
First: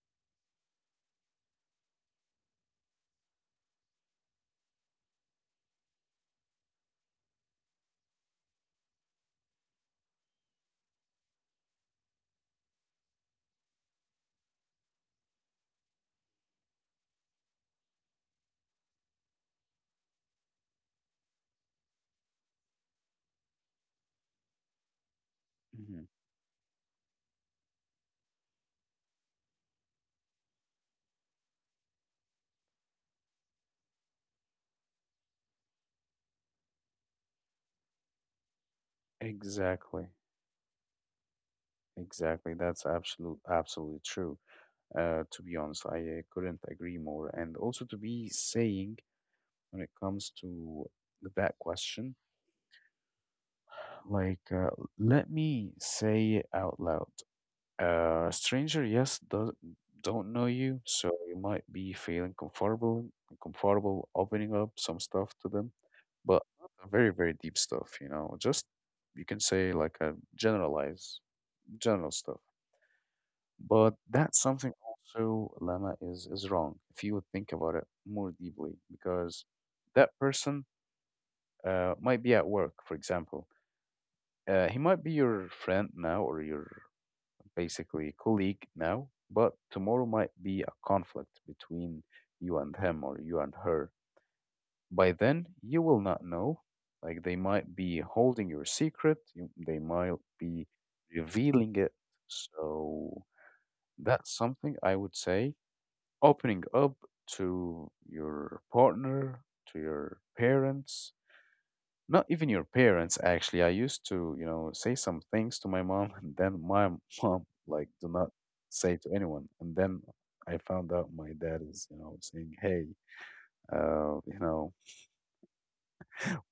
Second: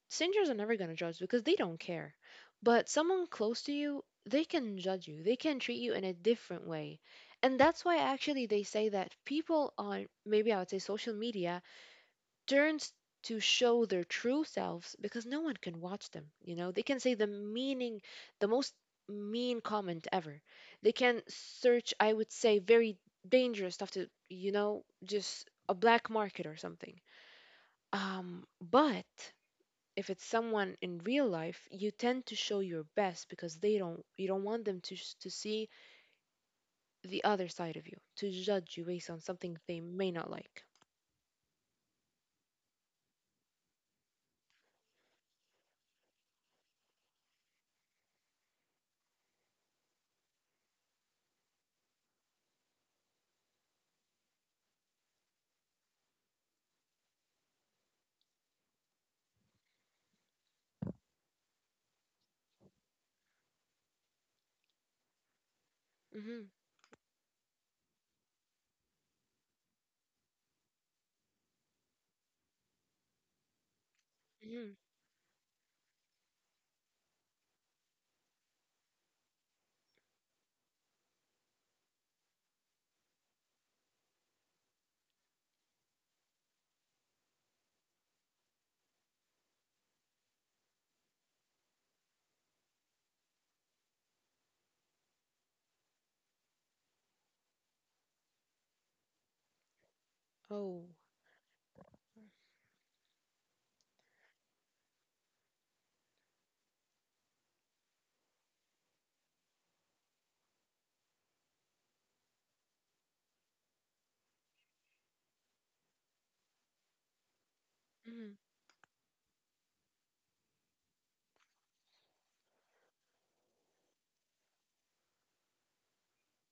Speaker 2: strangers are never going to judge because they don't care. But someone close to you, they can judge you, they can treat you in a different way. And that's why actually they say that people on maybe I would say social media turns to show their true selves because no one can watch them, you know. They can say the meaning the most mean comment ever. They can search, I would say, very dangerous stuff, to you know, just a
Speaker 1: Hmm.
Speaker 2: black market or something. um but if it's someone in real life, you tend to show your best because they don't, you don't want them to s- to see the other side of you, to judge you based on something they
Speaker 1: Exactly,
Speaker 2: may not like.
Speaker 1: exactly. That's absolute, absolutely true. Uh, to be honest, I uh, couldn't agree more. And also to be saying, when it comes to that question, like, uh, let me say it out loud. A stranger, yes, does, don't know you, so you might be feeling comfortable, comfortable opening up some stuff to them, but
Speaker 2: Mhm.
Speaker 1: not a very, very deep stuff, you know, just you can say like a generalized, general stuff. But that's something
Speaker 2: Mhm.
Speaker 1: also, Lama, is is wrong if you would think about it more deeply, because that person uh, might be at work, for example. Uh, he might be your friend now, or your basically colleague now, but tomorrow might be a conflict between you and him, or you and her. By then, you will not know. Like they might be holding your secret, you, they might be
Speaker 2: Oh.
Speaker 1: revealing it. So that's something I would say, opening up to your partner, to your parents, not even your parents actually. I used to, you know, say some things to my mom and then my mom like, do not
Speaker 2: Mhm.
Speaker 1: say to anyone, and then I found out my dad is, you know, saying, hey, uh you know,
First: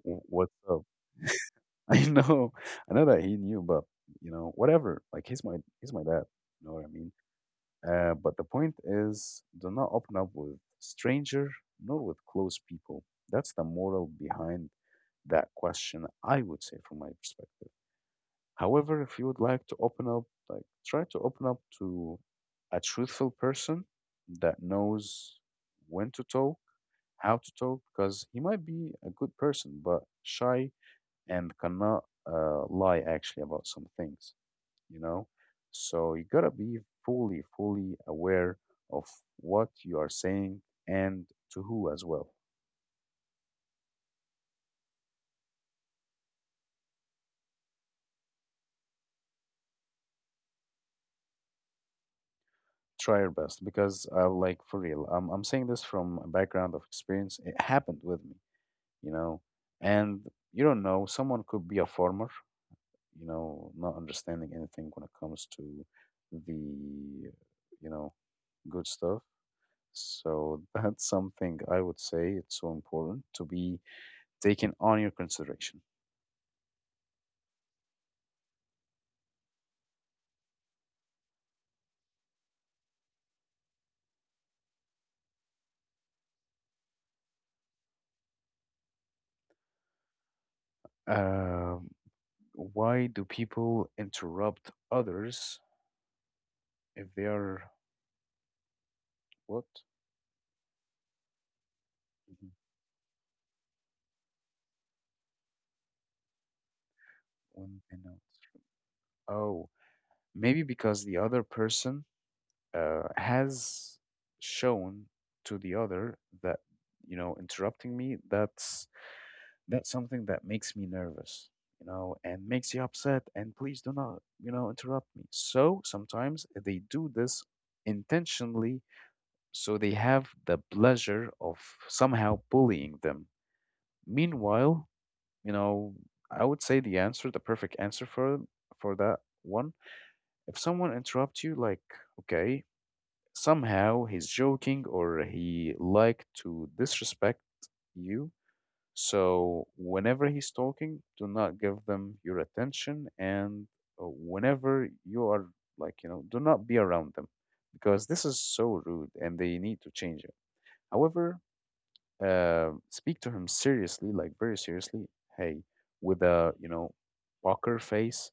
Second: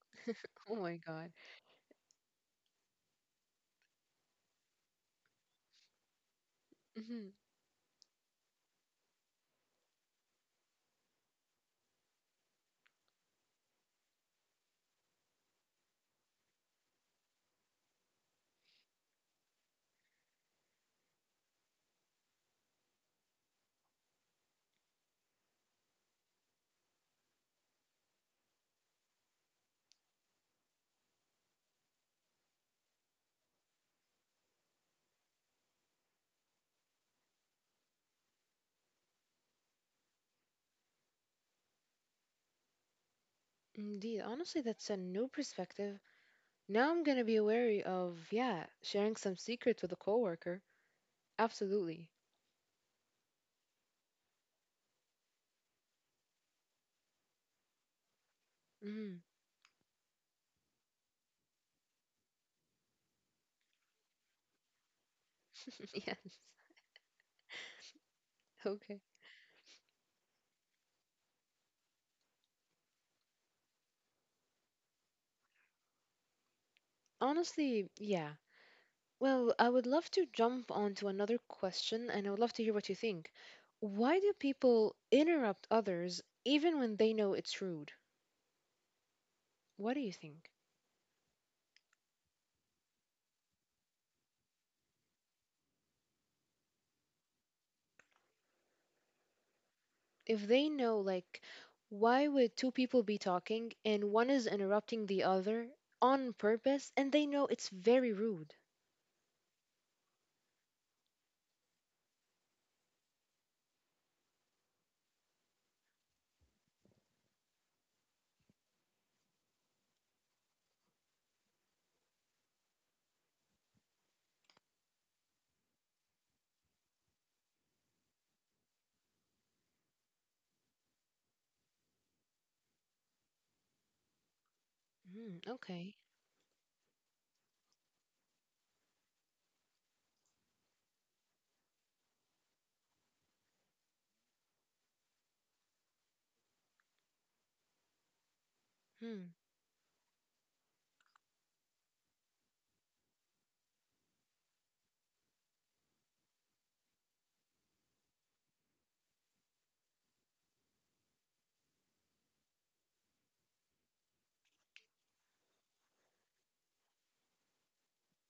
Speaker 1: w- what's
Speaker 2: Oh
Speaker 1: up?
Speaker 2: my god.
Speaker 1: I know. I know that he knew, but, you know, whatever. Like, he's my he's my dad, you know what I mean?
Speaker 2: Hmm.
Speaker 1: uh but the point is, do not open up with stranger nor with close people. That's the moral behind that question, I would say, from my perspective. However, if you would like to open up, like try to open up to a truthful person that knows when to talk, how to talk, because he might be a good person, but shy, and cannot uh, lie actually about some things, you know? So you gotta be fully, fully aware of what you are saying, and to who as well.
Speaker 2: Indeed. Honestly, that's a new perspective. Now I'm gonna be wary of, yeah, sharing some secrets with a coworker. Absolutely.
Speaker 1: Try your best because, uh, like, for real, I'm, I'm saying this from a background of experience. It happened with me. You
Speaker 2: Mm.
Speaker 1: know, and you don't know, someone could be a farmer, you know, not understanding anything when it comes to
Speaker 2: Yes.
Speaker 1: the, you know, good
Speaker 2: Okay.
Speaker 1: stuff. So that's something I would say it's so important to be taken on your consideration.
Speaker 2: Honestly, yeah. Well, I would love to jump on to another question, and I would love to hear what you think. Why do people interrupt others even when they know it's rude? What do you think?
Speaker 1: Um, why do people interrupt others if they are what?
Speaker 2: If they know, like, why
Speaker 1: Mhm.
Speaker 2: would two people be talking and one is interrupting the other on purpose and they know it's
Speaker 1: When they
Speaker 2: very rude?
Speaker 1: oh, maybe because the other person uh, has shown to the other that, you know, interrupting me, that's that's something that makes me nervous, you know, and makes you upset, and please do not, you know, interrupt me. So sometimes they do this intentionally so they have the pleasure of somehow bullying them meanwhile.
Speaker 2: Mm,
Speaker 1: you know
Speaker 2: okay.
Speaker 1: I would say the answer, the perfect answer for for that one: if someone interrupts you, like, okay, somehow he's joking or he like to disrespect you.
Speaker 2: Mm,
Speaker 1: So whenever he's talking, do not give them your attention, and uh, whenever you are, like, you know, do not be around them because this is so rude, and they need to change it. However, uh, speak to him seriously, like very seriously. Hey, with a, you know, poker face.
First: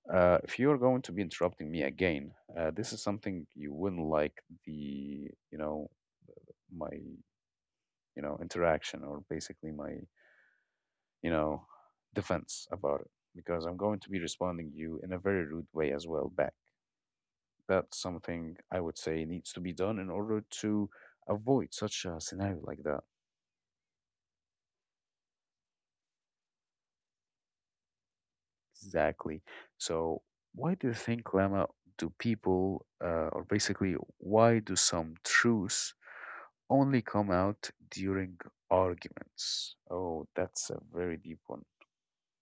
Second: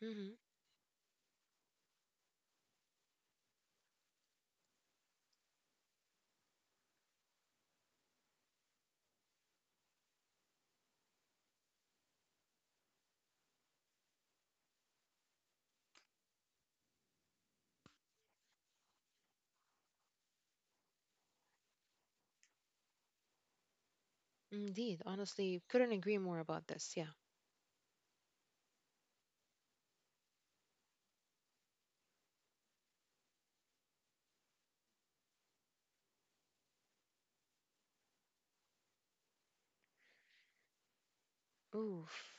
Speaker 2: hmm.
Speaker 1: Uh, if you're going to be interrupting me again, uh, this is something you wouldn't like, the, you know, my, you know, interaction, or basically my, you know, defense about it, because I'm going to be responding you in a very rude way as well back. That's something I would say needs to be done in order to avoid such a scenario like that.
Speaker 2: Indeed. Honestly, couldn't agree more about this. Yeah.
Speaker 1: Exactly. So why do you think, Lama, do people uh, or basically why do some truths only come out during arguments? Oh, that's a very deep one.
Speaker 2: Oof.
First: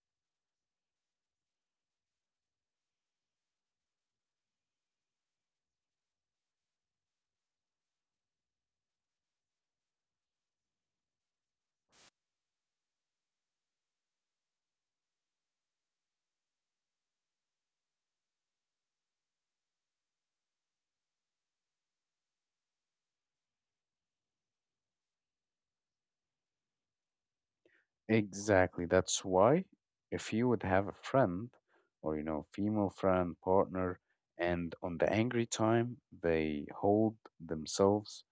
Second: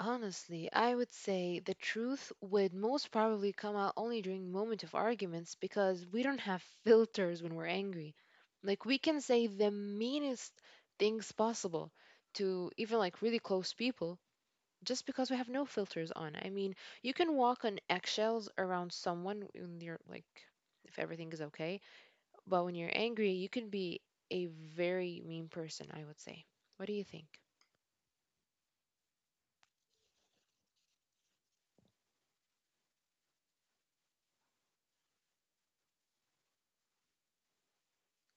Speaker 2: Honestly, I would say the truth would most probably come out only during moment of arguments because we don't have filters when we're angry. Like we can say the meanest things possible to even like really close people just because we have no filters on. I mean, you can walk on eggshells around someone when you're like if everything is okay. But when you're angry, you can be a very mean person, I would say. What do you think?
Speaker 1: Exactly. That's why if you would have a friend or, you know, female friend, partner, and on the angry time, they hold themselves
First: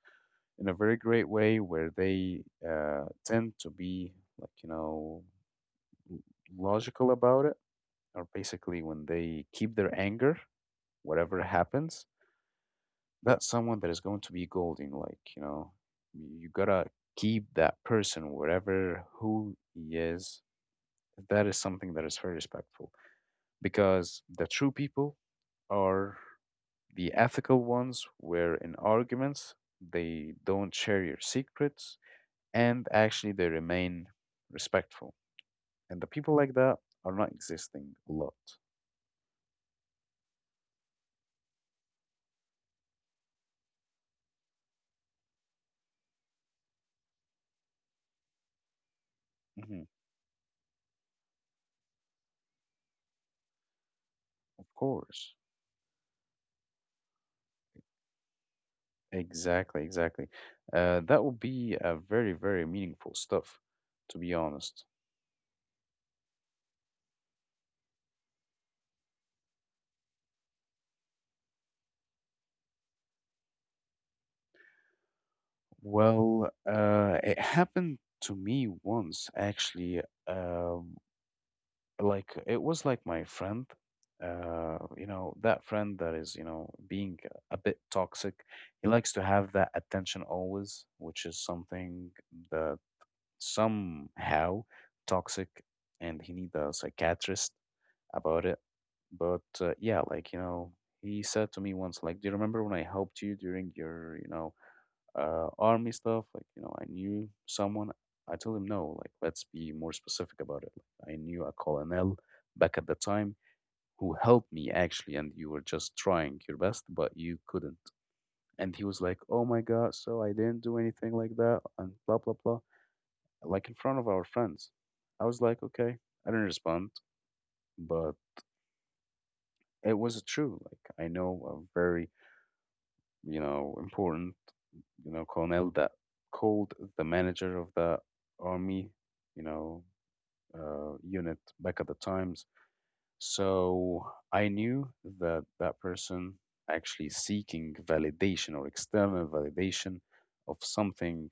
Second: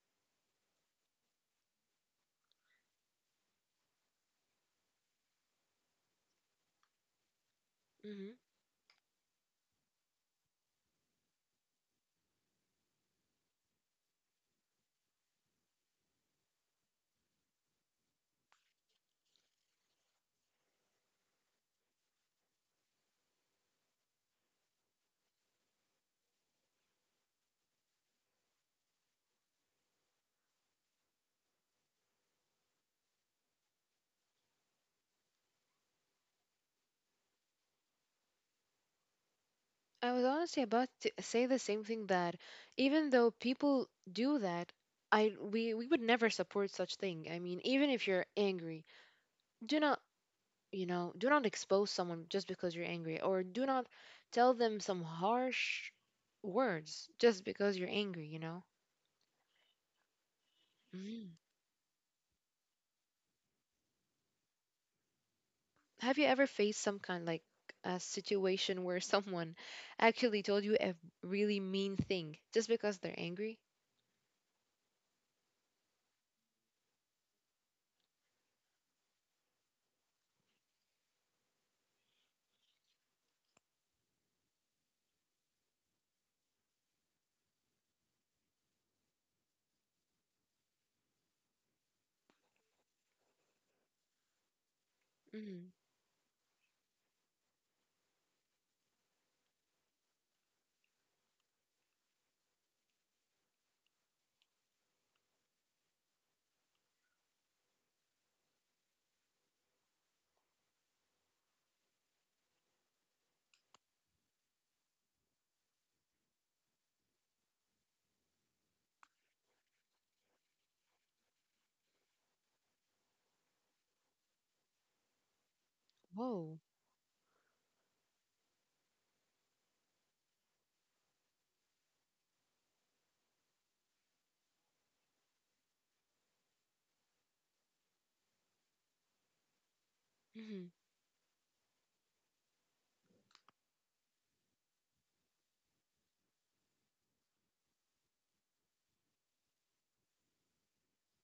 Speaker 1: in a very great way where they uh, tend to be, like, you know, logical about it, or
Speaker 2: Hmm.
Speaker 1: basically when they keep their anger, whatever happens, that's someone that is going to be golden. Like, you know, you gotta keep that person, whatever who he is. That is something that is very respectful. Because the true people are the ethical ones, where in arguments they don't share your secrets and actually they remain respectful. And the people like that are not existing a lot.
Speaker 2: I was honestly about to say the same thing that even though people do that, I we, we would never support such thing. I mean, even if you're angry, do
Speaker 1: Hmm.
Speaker 2: not you know do not expose someone just because you're angry, or do not tell
Speaker 1: Of
Speaker 2: them some
Speaker 1: course.
Speaker 2: harsh words just because you're angry. You know.
Speaker 1: Exactly, exactly. Uh, that
Speaker 2: Mhm.
Speaker 1: would be a very, very meaningful stuff to be honest.
Speaker 2: Have you ever faced some kind like a situation where someone actually told you a really mean thing just because they're angry?
Speaker 1: Well, uh, it happened to me once, actually. uh, like, it was like my friend, uh you know, that friend that is, you know, being a bit toxic. He likes to have that attention always, which is something that somehow toxic,
Speaker 2: Mm-hmm.
Speaker 1: and he need a psychiatrist about it. But uh, yeah, like, you know, he said to me once, like, do you remember when I helped you during your, you know, uh, army stuff? Like, you know, I knew someone. I told him, no, like, let's be more specific about it. Like, I knew a colonel back at the time who helped me actually, and you were just trying your best, but you couldn't. And he was like, oh my God, so I didn't do anything like that, and blah, blah, blah, like in front of our friends. I was like, okay, I didn't
Speaker 2: Whoa.
Speaker 1: respond, but it was true. Like, I know a very, you know, important, you know, colonel that called the manager of the army, you know,
Speaker 2: Mm-hmm.
Speaker 1: uh, unit back at the times. So I knew that that person actually seeking validation or external validation of something,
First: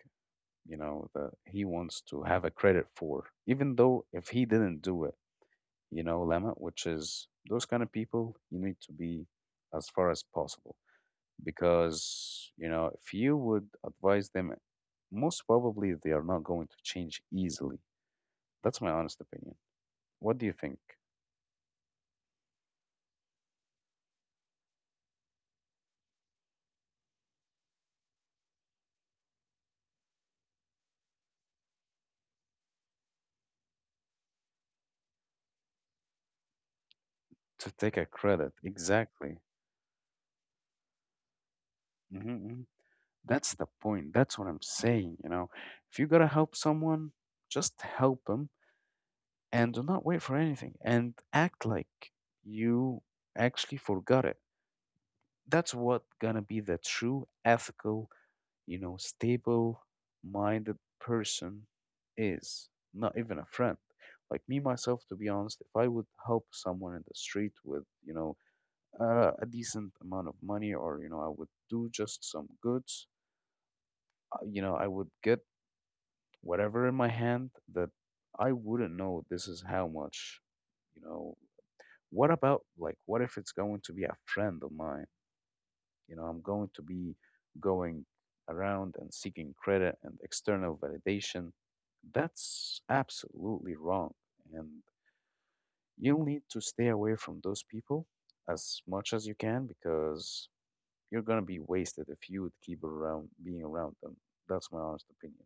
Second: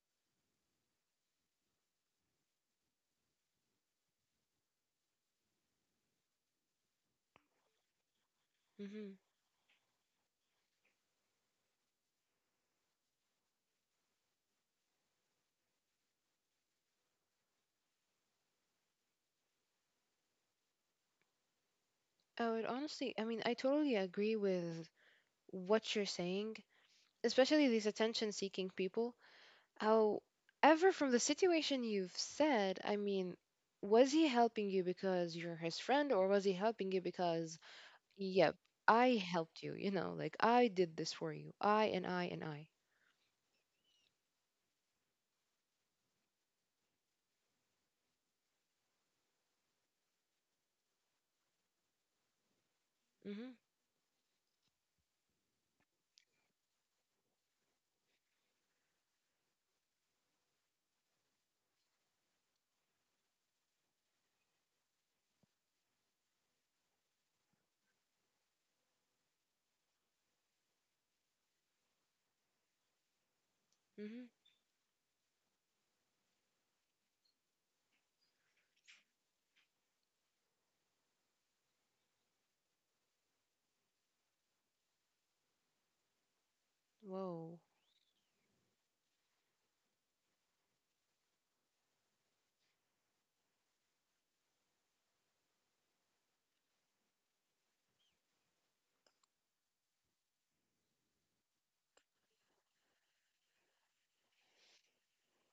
Speaker 1: you know, that he wants to have a credit for, even though if he didn't do it, you know, Lama, which is those kind of people you need to
Speaker 2: Mm-hmm.
Speaker 1: be as far as possible, because, you know, if you would advise them, most probably they are not going to change easily. That's my honest opinion. What do you think?
Speaker 2: Oh, it honestly, I mean, I totally agree with what you're saying, especially these attention-seeking people. However, from the situation you've said, I mean, was he helping you because you're his friend, or was he helping you because,
Speaker 1: To take a
Speaker 2: yep,
Speaker 1: credit,
Speaker 2: I
Speaker 1: exactly.
Speaker 2: helped you, you know, like I did this for you, I and I and
Speaker 1: Hmm.
Speaker 2: I.
Speaker 1: That's the point. That's what I'm saying, you know. If you gotta help someone, just help them and do not wait for anything and act like you
Speaker 2: Mm-hmm.
Speaker 1: actually forgot it. That's what gonna be the true ethical, you know, stable minded person is. Not even a friend. Like me, myself, to be honest, if I would help someone in the street with, you know, uh, a decent amount of money, or, you know, I would do just some goods,
Speaker 2: Mm-hmm.
Speaker 1: uh, you know, I would get whatever in my hand that I wouldn't know this is how much, you know. What about, like, what if it's going to be a friend of mine? You know, I'm going to be
Speaker 2: Whoa.
Speaker 1: going around and seeking credit and external validation. That's absolutely wrong. And you'll need to stay away from those people as much as you can, because you're going to be wasted if you would keep around being around them. That's my honest opinion.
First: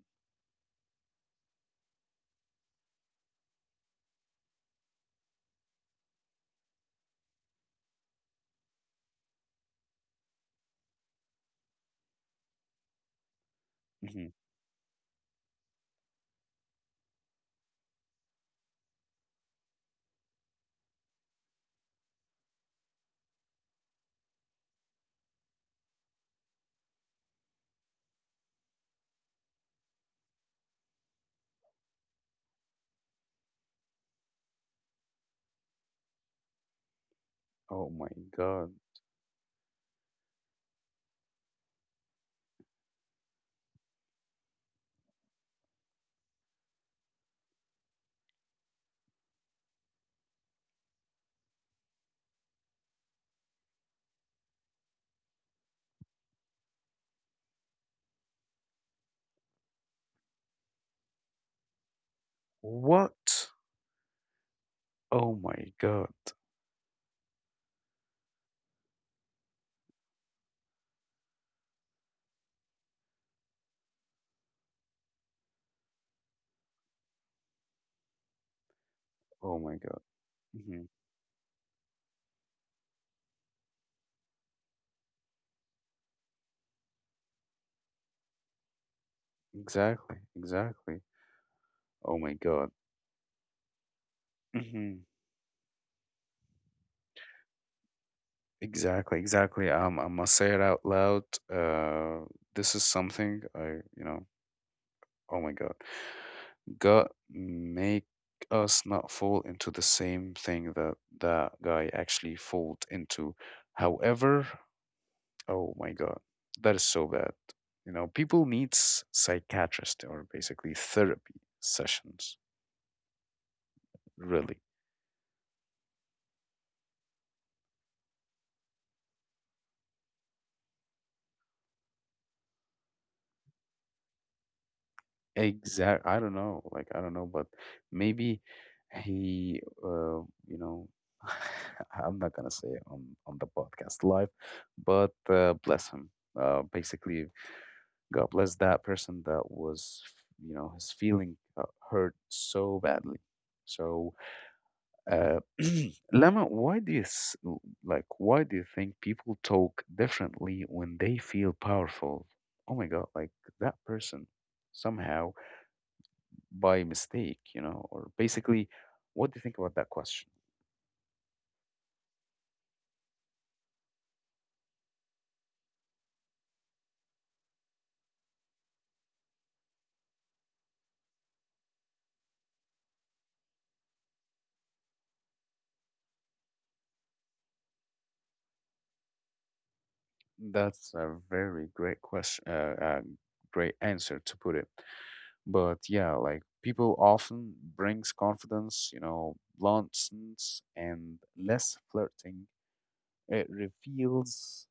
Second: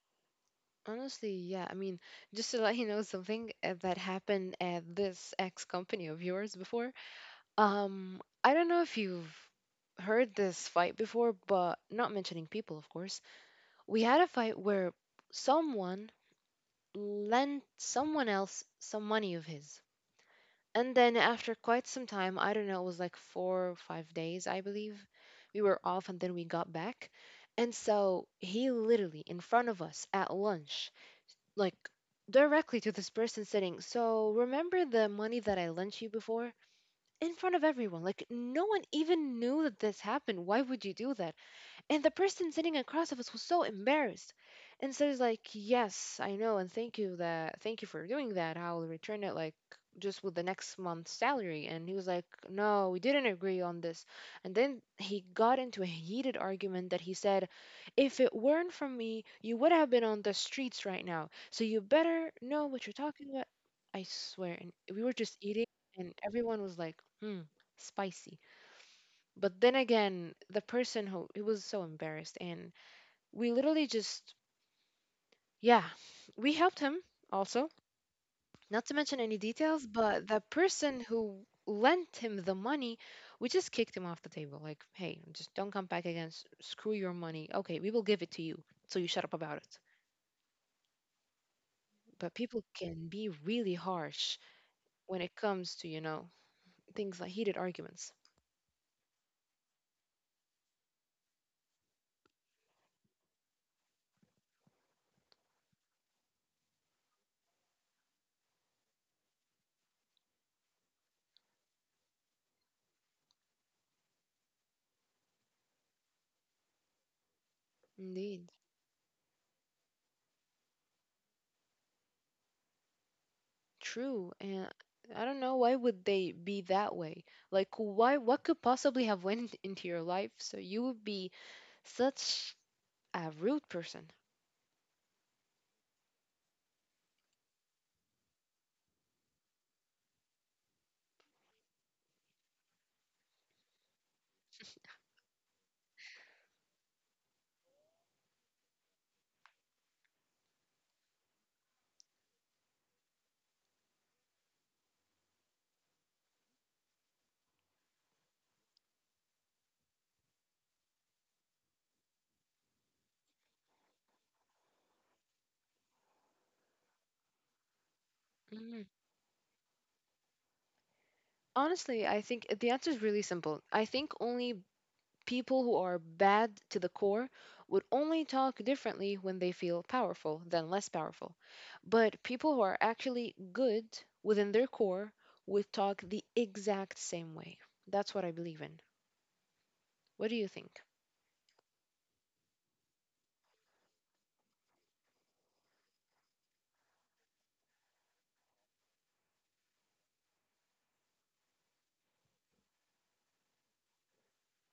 Speaker 2: Honestly, yeah. I mean, just to let you know something uh, that happened at this ex company of yours before. Um, I don't know if you've heard this fight before, but not mentioning people, of course. We had a
Speaker 1: Hmm.
Speaker 2: fight where someone lent someone else some money of his. And then after quite some time, I don't know, it was like four or five days, I believe, we were off and then we got back. And so he literally in front of us at lunch, like directly to this person sitting, So remember the money that I lent you before? In front of
Speaker 1: Oh
Speaker 2: everyone.
Speaker 1: my
Speaker 2: Like no
Speaker 1: God.
Speaker 2: one even knew that this happened. Why would you do that? And the person sitting across of us was so embarrassed. And so it's like, yes, I know, and thank you that thank you for doing that. I will return it like just with the next month's salary. And he was like, No, we didn't agree on this. And then he got into a heated argument that he said, If it weren't for me, you would have been on the streets right now. So you better know what you're talking about.
Speaker 1: What?
Speaker 2: I swear. And we were
Speaker 1: Oh
Speaker 2: just
Speaker 1: my
Speaker 2: eating
Speaker 1: God.
Speaker 2: and everyone was like, hmm, spicy. But then again, the person who he was so embarrassed, and we literally just yeah, we helped him also. Not to mention any
Speaker 1: Oh my
Speaker 2: details,
Speaker 1: God.
Speaker 2: but the
Speaker 1: Hmm.
Speaker 2: person who lent him the money, we just kicked him off the table. Like, hey, just don't come back again. s- Screw your money. Okay, we will give it to you. So you shut up about it.
Speaker 1: Exactly. Exactly. Oh
Speaker 2: But
Speaker 1: my
Speaker 2: people
Speaker 1: God.
Speaker 2: can be really harsh
Speaker 1: Hmm.
Speaker 2: when it comes to, you know, things like heated arguments.
Speaker 1: Exactly, exactly. Um, I must say it out loud. Uh, this is something I, you know, oh my God. God make us not fall into the same thing that that guy actually fall into. However, oh my God, that is so bad. You know, people
Speaker 2: Indeed.
Speaker 1: needs psychiatrist or basically therapy sessions,
Speaker 2: True,
Speaker 1: really.
Speaker 2: and I don't know why would they be that way. Like, why? What could possibly have went into your life so you would be such a rude person?
Speaker 1: Exact. I don't know. Like, I don't know, but maybe he, uh, you know, I'm not gonna say it on on the podcast live, but uh, bless him. Uh, basically, God bless that person that was, you know, his feeling uh, hurt so badly. So, uh, Lama, why do you s- like? Why do you think people talk differently when they feel powerful? Oh my God! Like that person somehow by mistake, you know, or basically,
Speaker 2: Mhm.
Speaker 1: what do you think about that question?
Speaker 2: Honestly, I think the answer is really simple. I think only people who are bad to the core would only talk differently when they feel powerful than less powerful. But people who are actually good within their core would talk the exact same way. That's what I believe in. What do you think?
Speaker 1: That's a very great question, uh, uh, great answer to put it. But yeah, like, people often brings confidence, you know, bluntness and less flirting. It reveals,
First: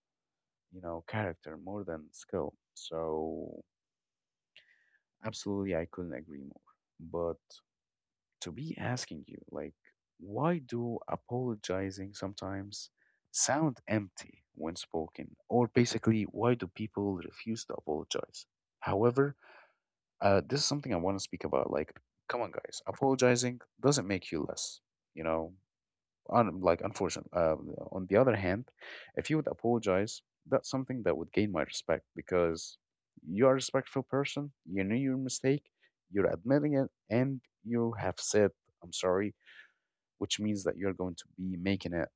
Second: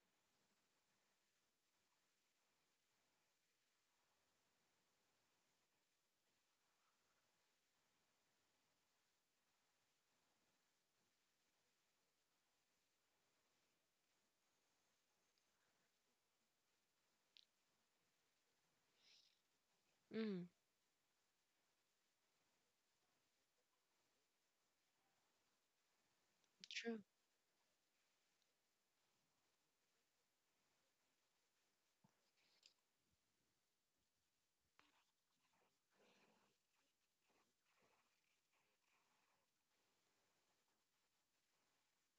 Speaker 1: you know, character more than skill. So absolutely, I couldn't agree more. To be asking you, like, why do apologizing sometimes sound empty when spoken? Or basically, why do people refuse to apologize? However, uh,
Speaker 2: Mm,
Speaker 1: this is something I want to speak about. Like, come on, guys, apologizing doesn't make you less, you know, un, like, unfortunate. Uh, on the other hand, if you would apologize, that's something that would gain my respect, because you are a respectful person. You knew your mistake, you're admitting it, and you have said "I'm sorry," which means that you're going to be making it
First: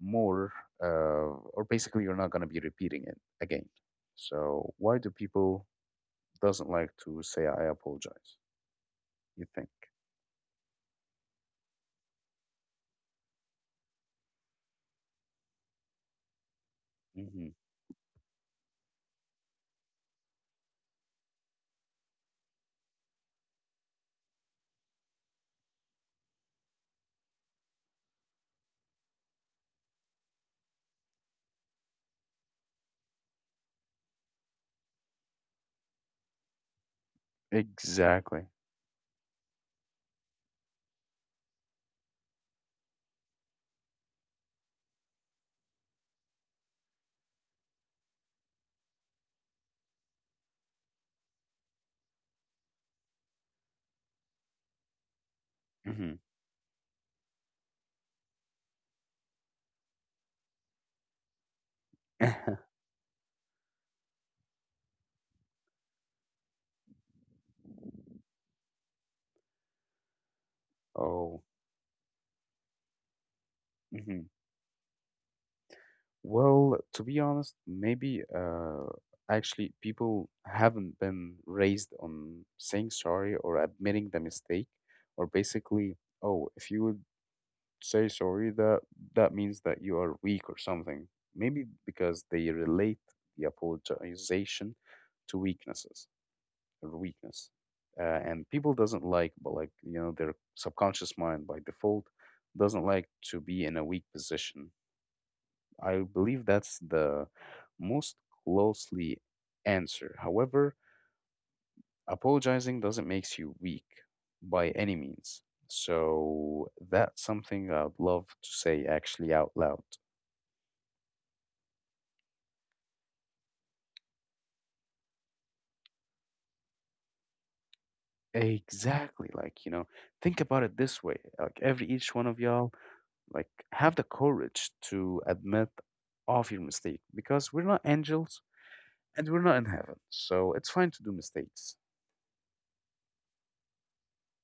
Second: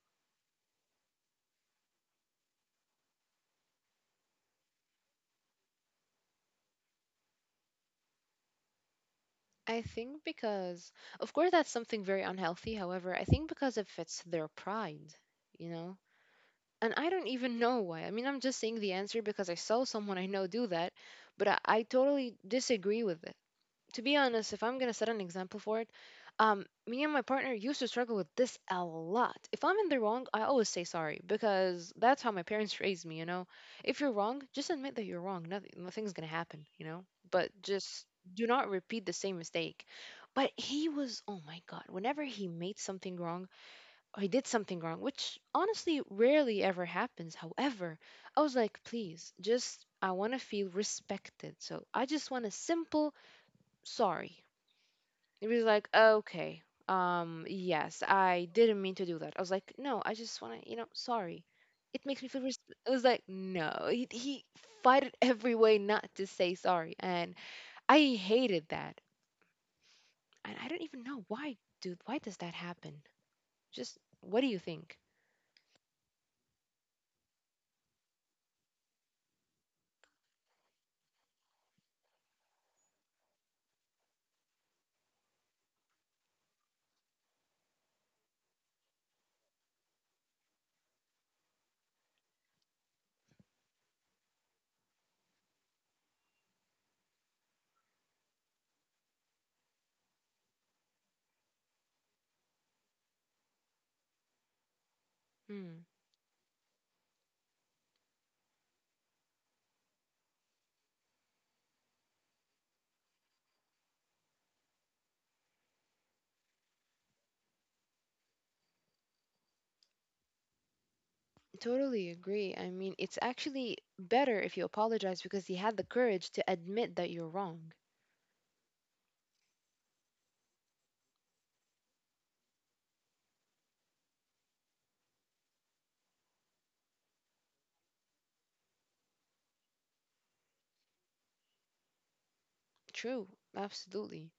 Speaker 1: more, uh, or basically you're not going to be repeating it again. So why do people doesn't like to say "I apologize"? You think?
Speaker 2: I think because, of course, that's something very unhealthy. However, I think because it fits their pride, you know? And I don't
Speaker 1: Hmm.
Speaker 2: even know why. I mean, I'm just saying the answer because I saw someone I know do that, but I, I totally disagree with it. To be honest, if I'm gonna set an example for it, um, me and my partner used to struggle with this a lot. If I'm in the wrong, I always say sorry because that's how my parents raised me. You know, if you're wrong, just admit that you're wrong. Nothing, nothing's gonna happen. You know, but just
Speaker 1: Exactly.
Speaker 2: do not repeat the same mistake. But he was, oh my god, whenever he made something wrong or he did something wrong, which honestly rarely ever happens. However, I was like, please, just I want to feel respected. So I just want a simple sorry. It was like,
Speaker 1: Hmm.
Speaker 2: okay, um, yes, I didn't mean to do that. I was like, no, I just want to, you know, sorry. It makes me feel. Res- it was like, no, he, he fought it every way not to say sorry, and I hated that. And I don't even know
Speaker 1: Oh.
Speaker 2: why, dude. Why does that happen? Just
Speaker 1: Mhm.
Speaker 2: what do you think?
Speaker 1: Well, to be honest, maybe uh, actually people haven't been raised on saying sorry or admitting the mistake, or basically, oh, if you would say sorry, that that means that you are weak or something. Maybe because they relate the apologization to weaknesses or weakness, uh, and people doesn't like, but, like, you know, their subconscious mind by default doesn't like to be in a weak position.
Speaker 2: Hmm.
Speaker 1: I believe that's the most closely answer. However, apologizing doesn't make you weak by any means. So that's something I'd love to say actually out loud.
Speaker 2: Totally agree. I mean, it's actually better if you apologize because he had the courage to admit that you're wrong.
Speaker 1: Exactly. Like, you know, think about it this way. Like every each one of y'all, like, have the courage to admit of your mistake, because we're not angels and we're not in heaven. So it's fine to do mistakes.
Speaker 2: True, absolutely.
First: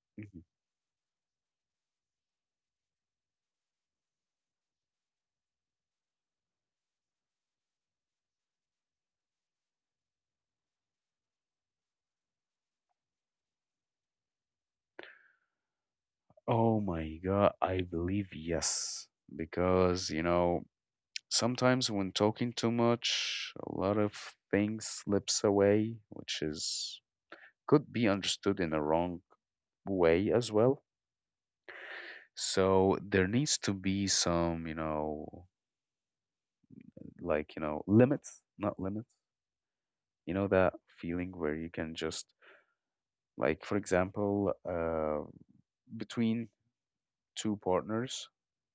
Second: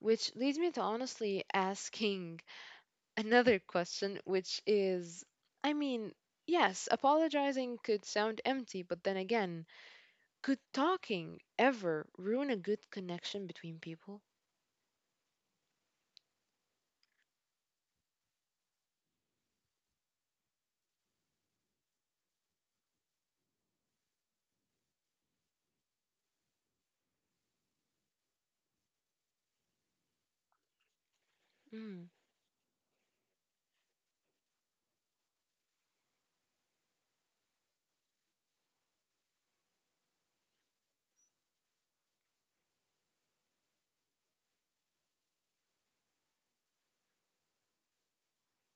Speaker 2: Which
Speaker 1: Mm-hmm.
Speaker 2: leads me to honestly asking another question, which is I mean, yes, apologizing could sound empty, but then again, could talking ever ruin a good connection between people?
Speaker 1: Oh my God, I believe yes. Because, you know, sometimes when talking too much, a lot of things slips away, which is could be understood in a wrong way as well.
Speaker 2: Mm,
Speaker 1: So there needs to be some, you know, like, you know, limits, not limits. You know that feeling where you can just, like, for example, uh, between two partners,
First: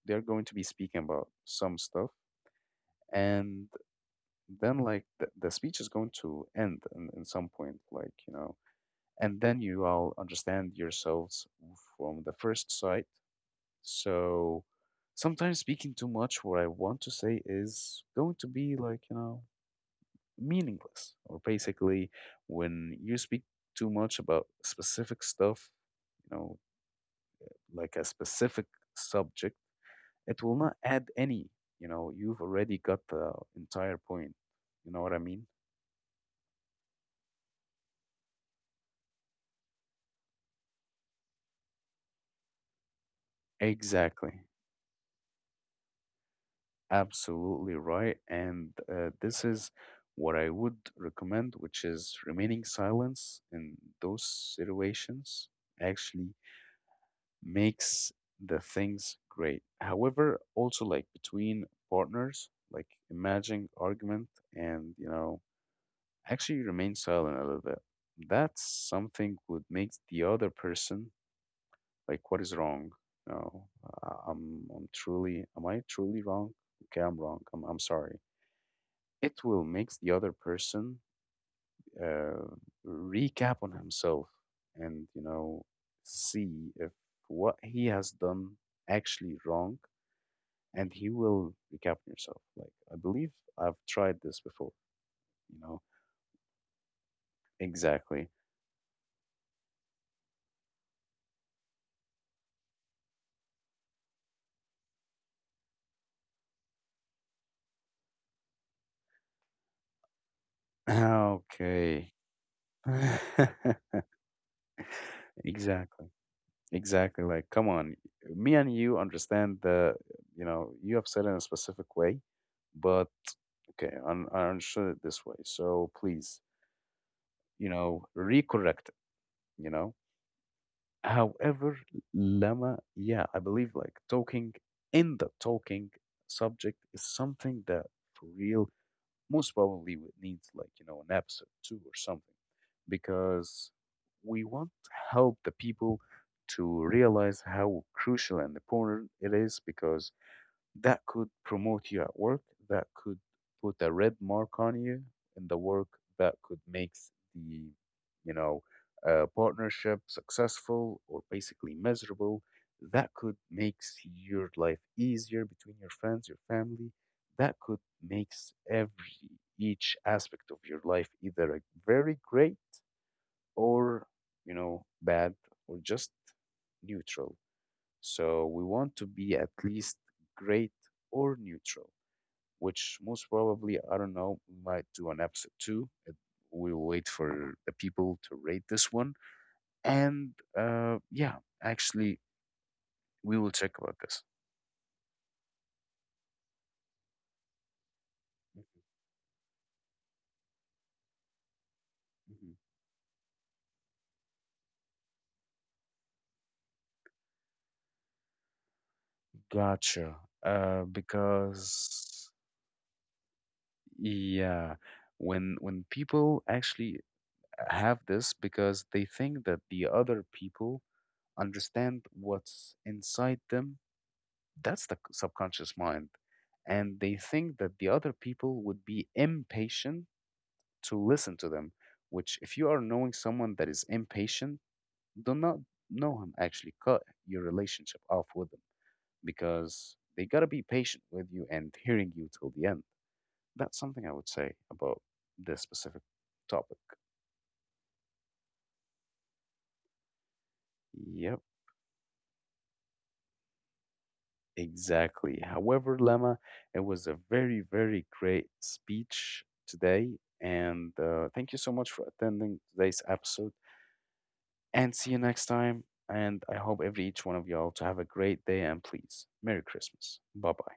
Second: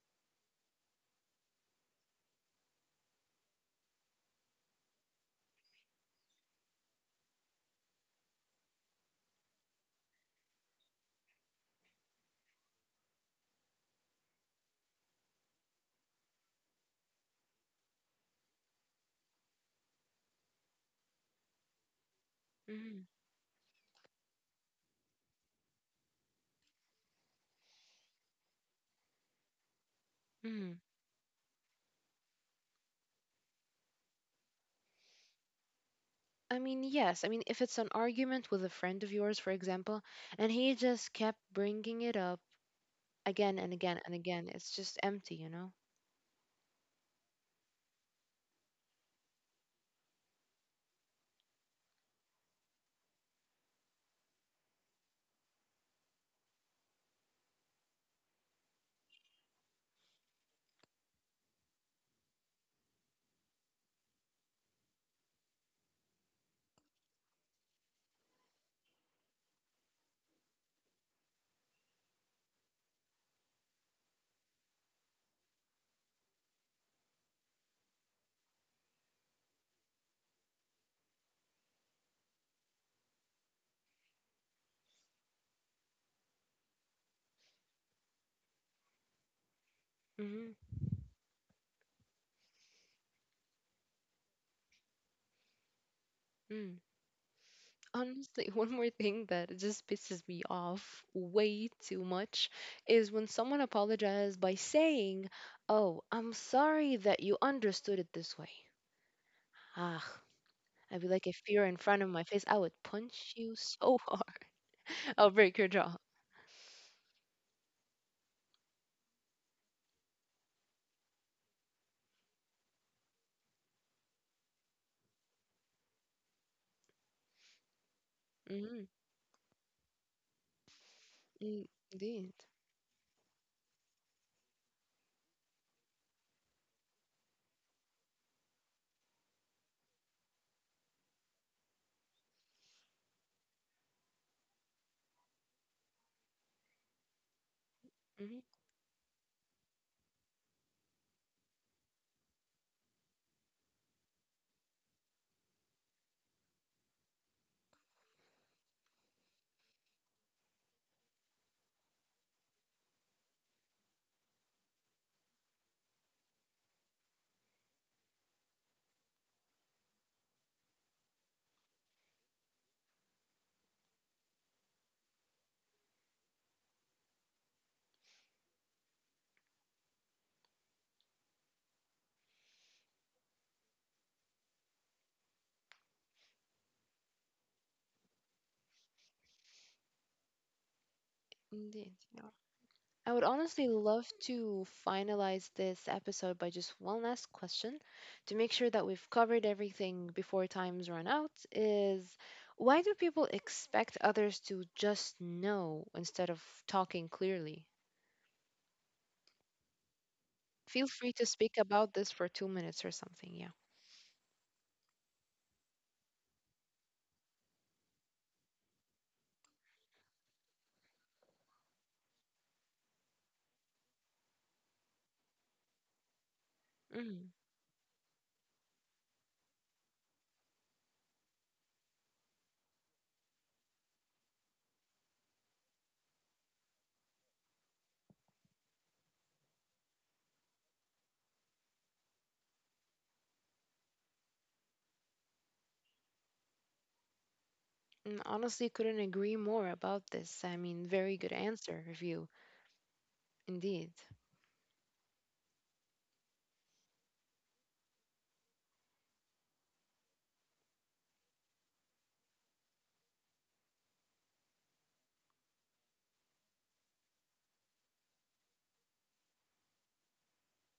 Speaker 1: they're going to be speaking about some stuff, and then, like, the, the speech is going to end in, in some point, like, you know, and then you all understand yourselves from the first sight. So sometimes speaking too much, what I want to say is going to be, like, you know, meaningless. Or basically, when
Speaker 2: mm,
Speaker 1: you speak too much about specific stuff, you know, like a specific subject, it will not
Speaker 2: mm.
Speaker 1: add any. You know, you've already got the entire point. You know what I mean?
Speaker 2: I mean, yes. I mean, if it's an argument with a friend of yours, for example, and he just kept bringing it up again and again and
Speaker 1: Exactly.
Speaker 2: again, it's just empty, you know?
Speaker 1: Absolutely right. And uh, this is what I would recommend, which is remaining silence in those situations actually makes the things great. However, also like between partners, like, imagine argument, and, you know, actually remain silent a little bit. That's something would make the other person like what is wrong. No, uh, I'm I'm truly am I truly wrong? Okay, I'm wrong. I'm I'm sorry. It will make the other person uh, recap on himself, and, you know, see if what he has done actually wrong,
Speaker 2: Mm-hmm.
Speaker 1: and he will recap on yourself. Like, I believe I've tried this before, you know? Exactly.
Speaker 2: Honestly, one more thing that just pisses me off way too much is when someone apologizes by saying, Oh, I'm sorry that you understood it this way. Ah, I'd be like, if you're in front of
Speaker 1: Okay.
Speaker 2: my face, I would punch you so hard. I'll break your jaw.
Speaker 1: Exactly. Exactly. Like, come on. Me and you understand that, you know, you have said in a specific way, but, okay, un- I understood it this way. So please, you know,
Speaker 2: Mm-hmm.
Speaker 1: recorrect it, you know.
Speaker 2: Mm-hmm.
Speaker 1: However,
Speaker 2: Indeed.
Speaker 1: Lama, yeah, I believe like talking in the talking subject is something that for real most probably it needs, like, you know, an episode two or something, because we want to help the people to realize how
Speaker 2: Mm-hmm.
Speaker 1: crucial and important it is, because that could promote you at work, that could put a red mark on you in the work, that could make the, you know, uh, partnership successful or basically miserable, that could makes your life easier between your friends, your family, that could makes every each aspect of your life either a very great or, you know, bad, or just neutral. So we want to be at least great or neutral, which most probably, I don't know, we might do an episode two. It- We'll wait for the people to rate this one. And uh, yeah,
Speaker 2: Indeed.
Speaker 1: actually,
Speaker 2: I would
Speaker 1: we will
Speaker 2: honestly
Speaker 1: check about
Speaker 2: love
Speaker 1: this.
Speaker 2: to finalize this episode by just one last question to make sure that we've covered everything before time's run out is
Speaker 1: Mhm.
Speaker 2: why do people expect others to just know instead of talking clearly?
Speaker 1: Gotcha.
Speaker 2: Feel
Speaker 1: Uh,
Speaker 2: free to speak about this for
Speaker 1: because
Speaker 2: two minutes or something, yeah.
Speaker 1: yeah, when when people actually have this, because they think that the other people understand what's inside them. That's the subconscious mind. And they
Speaker 2: Mm.
Speaker 1: think that the other people would be impatient to listen to them, which, if you are knowing someone that is impatient, do not know him. Actually, cut your relationship off with them because they got to be patient with you and hearing you till the end. That's something I would say about this specific topic.
Speaker 2: Mm, Honestly, couldn't agree more about this. I mean, very good
Speaker 1: Yep.
Speaker 2: answer, review, indeed.
Speaker 1: Exactly. However, Lama, it was a very, very great speech today. And uh, thank you so much for attending today's episode. And see you next time. And I hope every each one of y'all to have a great day. And please, Merry Christmas. Bye bye.